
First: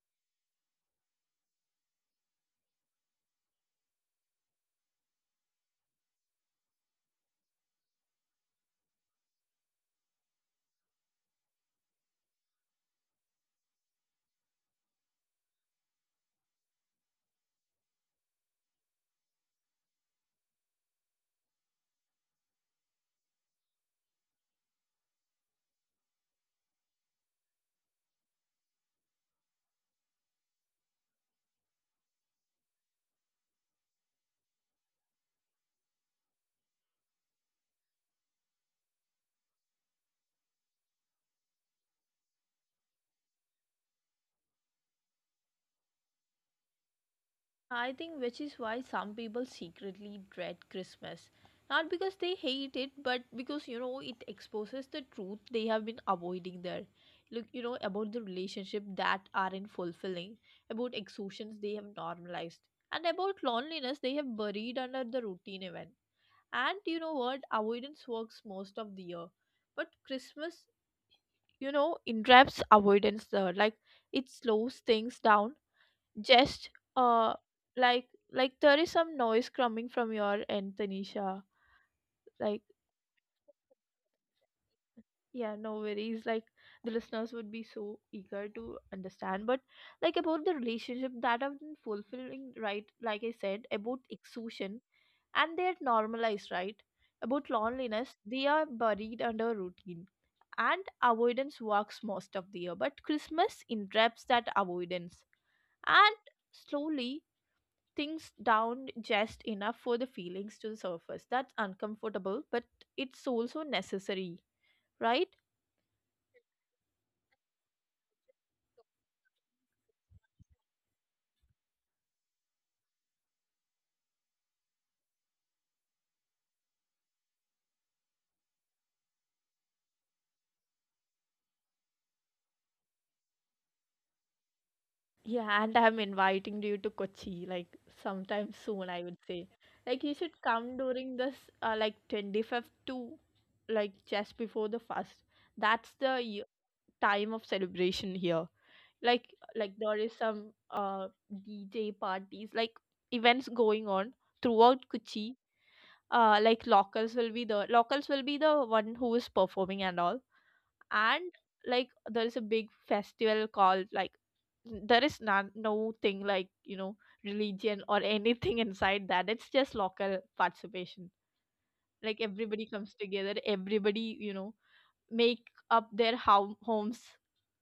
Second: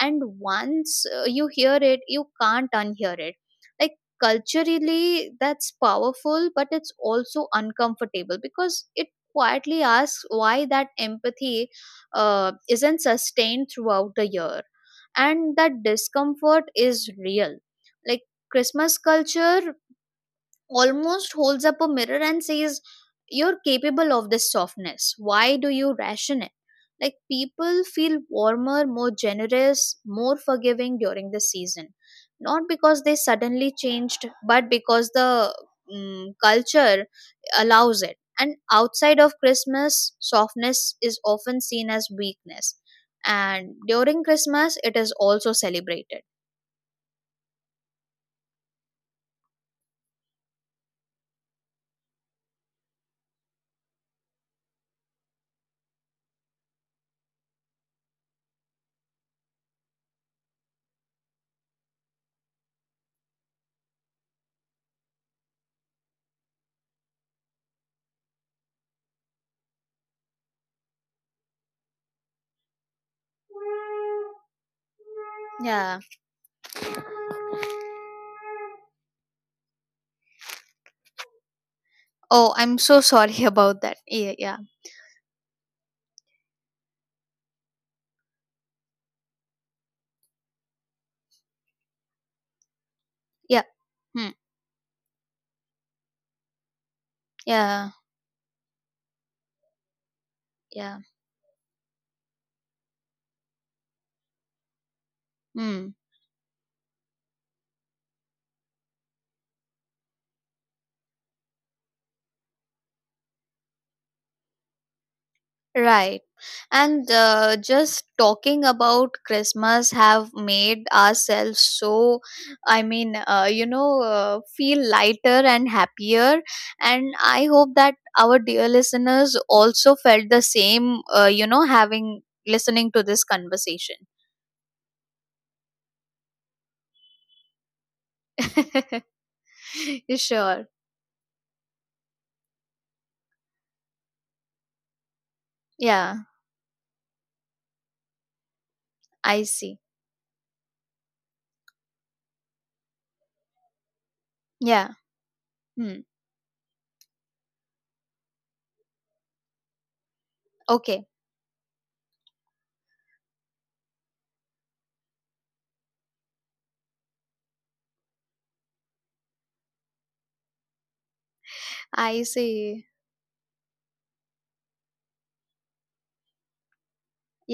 Speaker 2: and once uh, you hear it, you can't unhear it. Like, culturally, that's powerful, but it's also uncomfortable because it quietly asks why that empathy uh, isn't sustained throughout the year. And that discomfort is real. Like, Christmas culture almost holds up a mirror and says, you're capable of this softness. Why do you ration it? Like, people feel warmer, more generous, more forgiving during the season. Not because they suddenly changed, but because the mm, culture allows it. And outside of Christmas, softness is often seen as weakness. And during Christmas, it is also celebrated.
Speaker 1: I think which is why some people secretly dread Christmas. Not because they hate it, but because you know it exposes the truth they have been avoiding there. Look, you know, about the relationship that aren't fulfilling, about exhaustions they have normalized, and about loneliness they have buried under the routine event. And you know what? Avoidance works most of the year. But Christmas, you know, entraps avoidance there. Like it slows things down
Speaker 2: Yeah.
Speaker 1: just uh like like there is some noise coming from your end, Tanisha.
Speaker 2: Oh,
Speaker 1: like
Speaker 2: I'm so sorry about that. Yeah. Yeah.
Speaker 1: yeah, no worries, like the listeners would be so eager to understand, but like about the relationship that have been fulfilling, right? Like I said,
Speaker 2: Yeah.
Speaker 1: about
Speaker 2: Hmm.
Speaker 1: exhaustion and they're normalized, right? About
Speaker 2: Yeah,
Speaker 1: loneliness they are buried under routine, and
Speaker 2: yeah.
Speaker 1: avoidance works most of the year but Christmas interrupts that avoidance,
Speaker 2: Hmm.
Speaker 1: and slowly things down just enough for the feelings to surface. That's uncomfortable, but it's also necessary, right?
Speaker 2: Right. And uh, just talking about Christmas have made ourselves so, I mean, uh, you know, uh, feel lighter and happier. And I hope that our dear listeners also felt the same, uh, you know, having listening to this conversation.
Speaker 1: Yeah, and I'm inviting you to Kochi like sometime soon, I would say. Like you
Speaker 2: You
Speaker 1: should
Speaker 2: sure.
Speaker 1: come during this uh, like twenty-fifth to like just before the first. That's the
Speaker 2: Yeah,
Speaker 1: y- time of celebration here. Like
Speaker 2: I
Speaker 1: like
Speaker 2: see.
Speaker 1: there is some uh D J parties, like events going on throughout
Speaker 2: Yeah.
Speaker 1: Kochi.
Speaker 2: Hmm.
Speaker 1: uh like locals will be the locals will be the one who is performing and all.
Speaker 2: Okay.
Speaker 1: And like there is a big festival called like there is none no thing like you know religion or anything inside that, it's just local participation. Like
Speaker 2: I
Speaker 1: everybody
Speaker 2: see.
Speaker 1: comes together, everybody you know make up their home homes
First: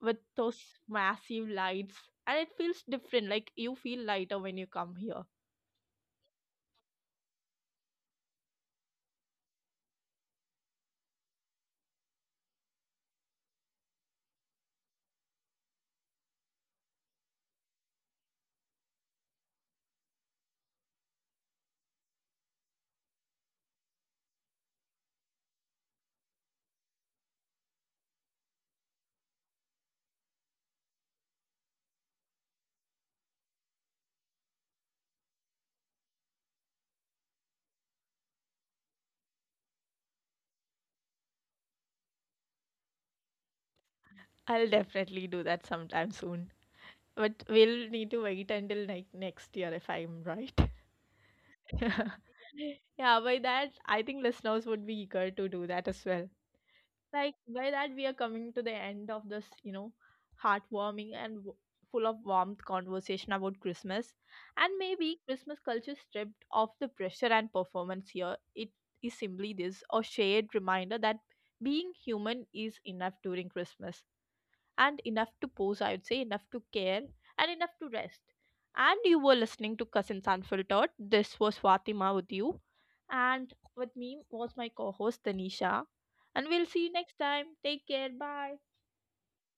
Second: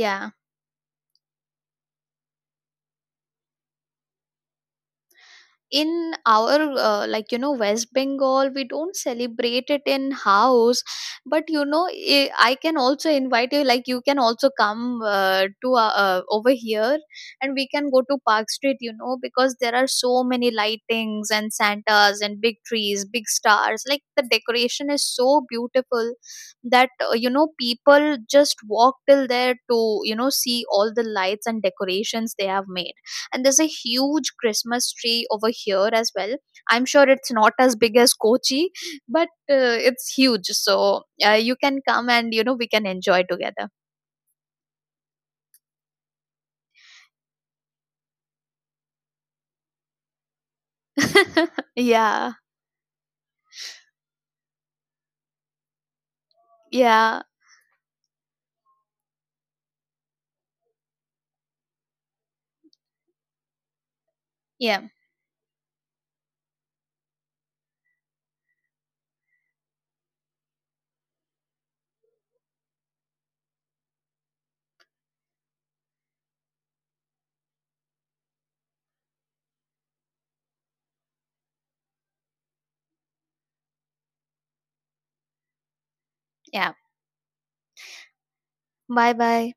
Speaker 1: with those massive lights, and it feels different, like you feel lighter when you come here.
Speaker 2: In our uh, like you know, West Bengal, we don't celebrate it in house, but you know, i I can also invite you. Like, you can also come uh, to uh, uh, over here, and we can go to Park Street, you know, because there are so many lightings and Santas and big trees, big stars. Like, the decoration is so beautiful that uh, you know, people just walk till there to, you know, see all the lights and decorations they have made. And there's a huge Christmas tree over here as well. I'm sure it's not as big as Kochi, but uh, it's huge. So uh, you can come, and you know, we can enjoy together.
Speaker 1: I'll definitely do that sometime soon. But we'll need to wait until like next year if I'm right. Yeah,
Speaker 2: Yeah,
Speaker 1: yeah. By that, I think listeners would be eager to do that as well. Like,
Speaker 2: yeah,
Speaker 1: by that, we are coming to the end of this, you know, heartwarming and w- full of warmth conversation about Christmas. And
Speaker 2: yeah,
Speaker 1: maybe Christmas culture stripped of the pressure and performance here, it is simply this a shared reminder that being human is enough during Christmas and enough to pose, I would say, enough to care, and enough to rest. And you were listening to Cousins Unfiltered. This was Fatima with you. And with me was my co host, Tanisha. And we'll
Speaker 2: yeah.
Speaker 1: see you next time. Take care. Bye.
Speaker 2: Bye bye.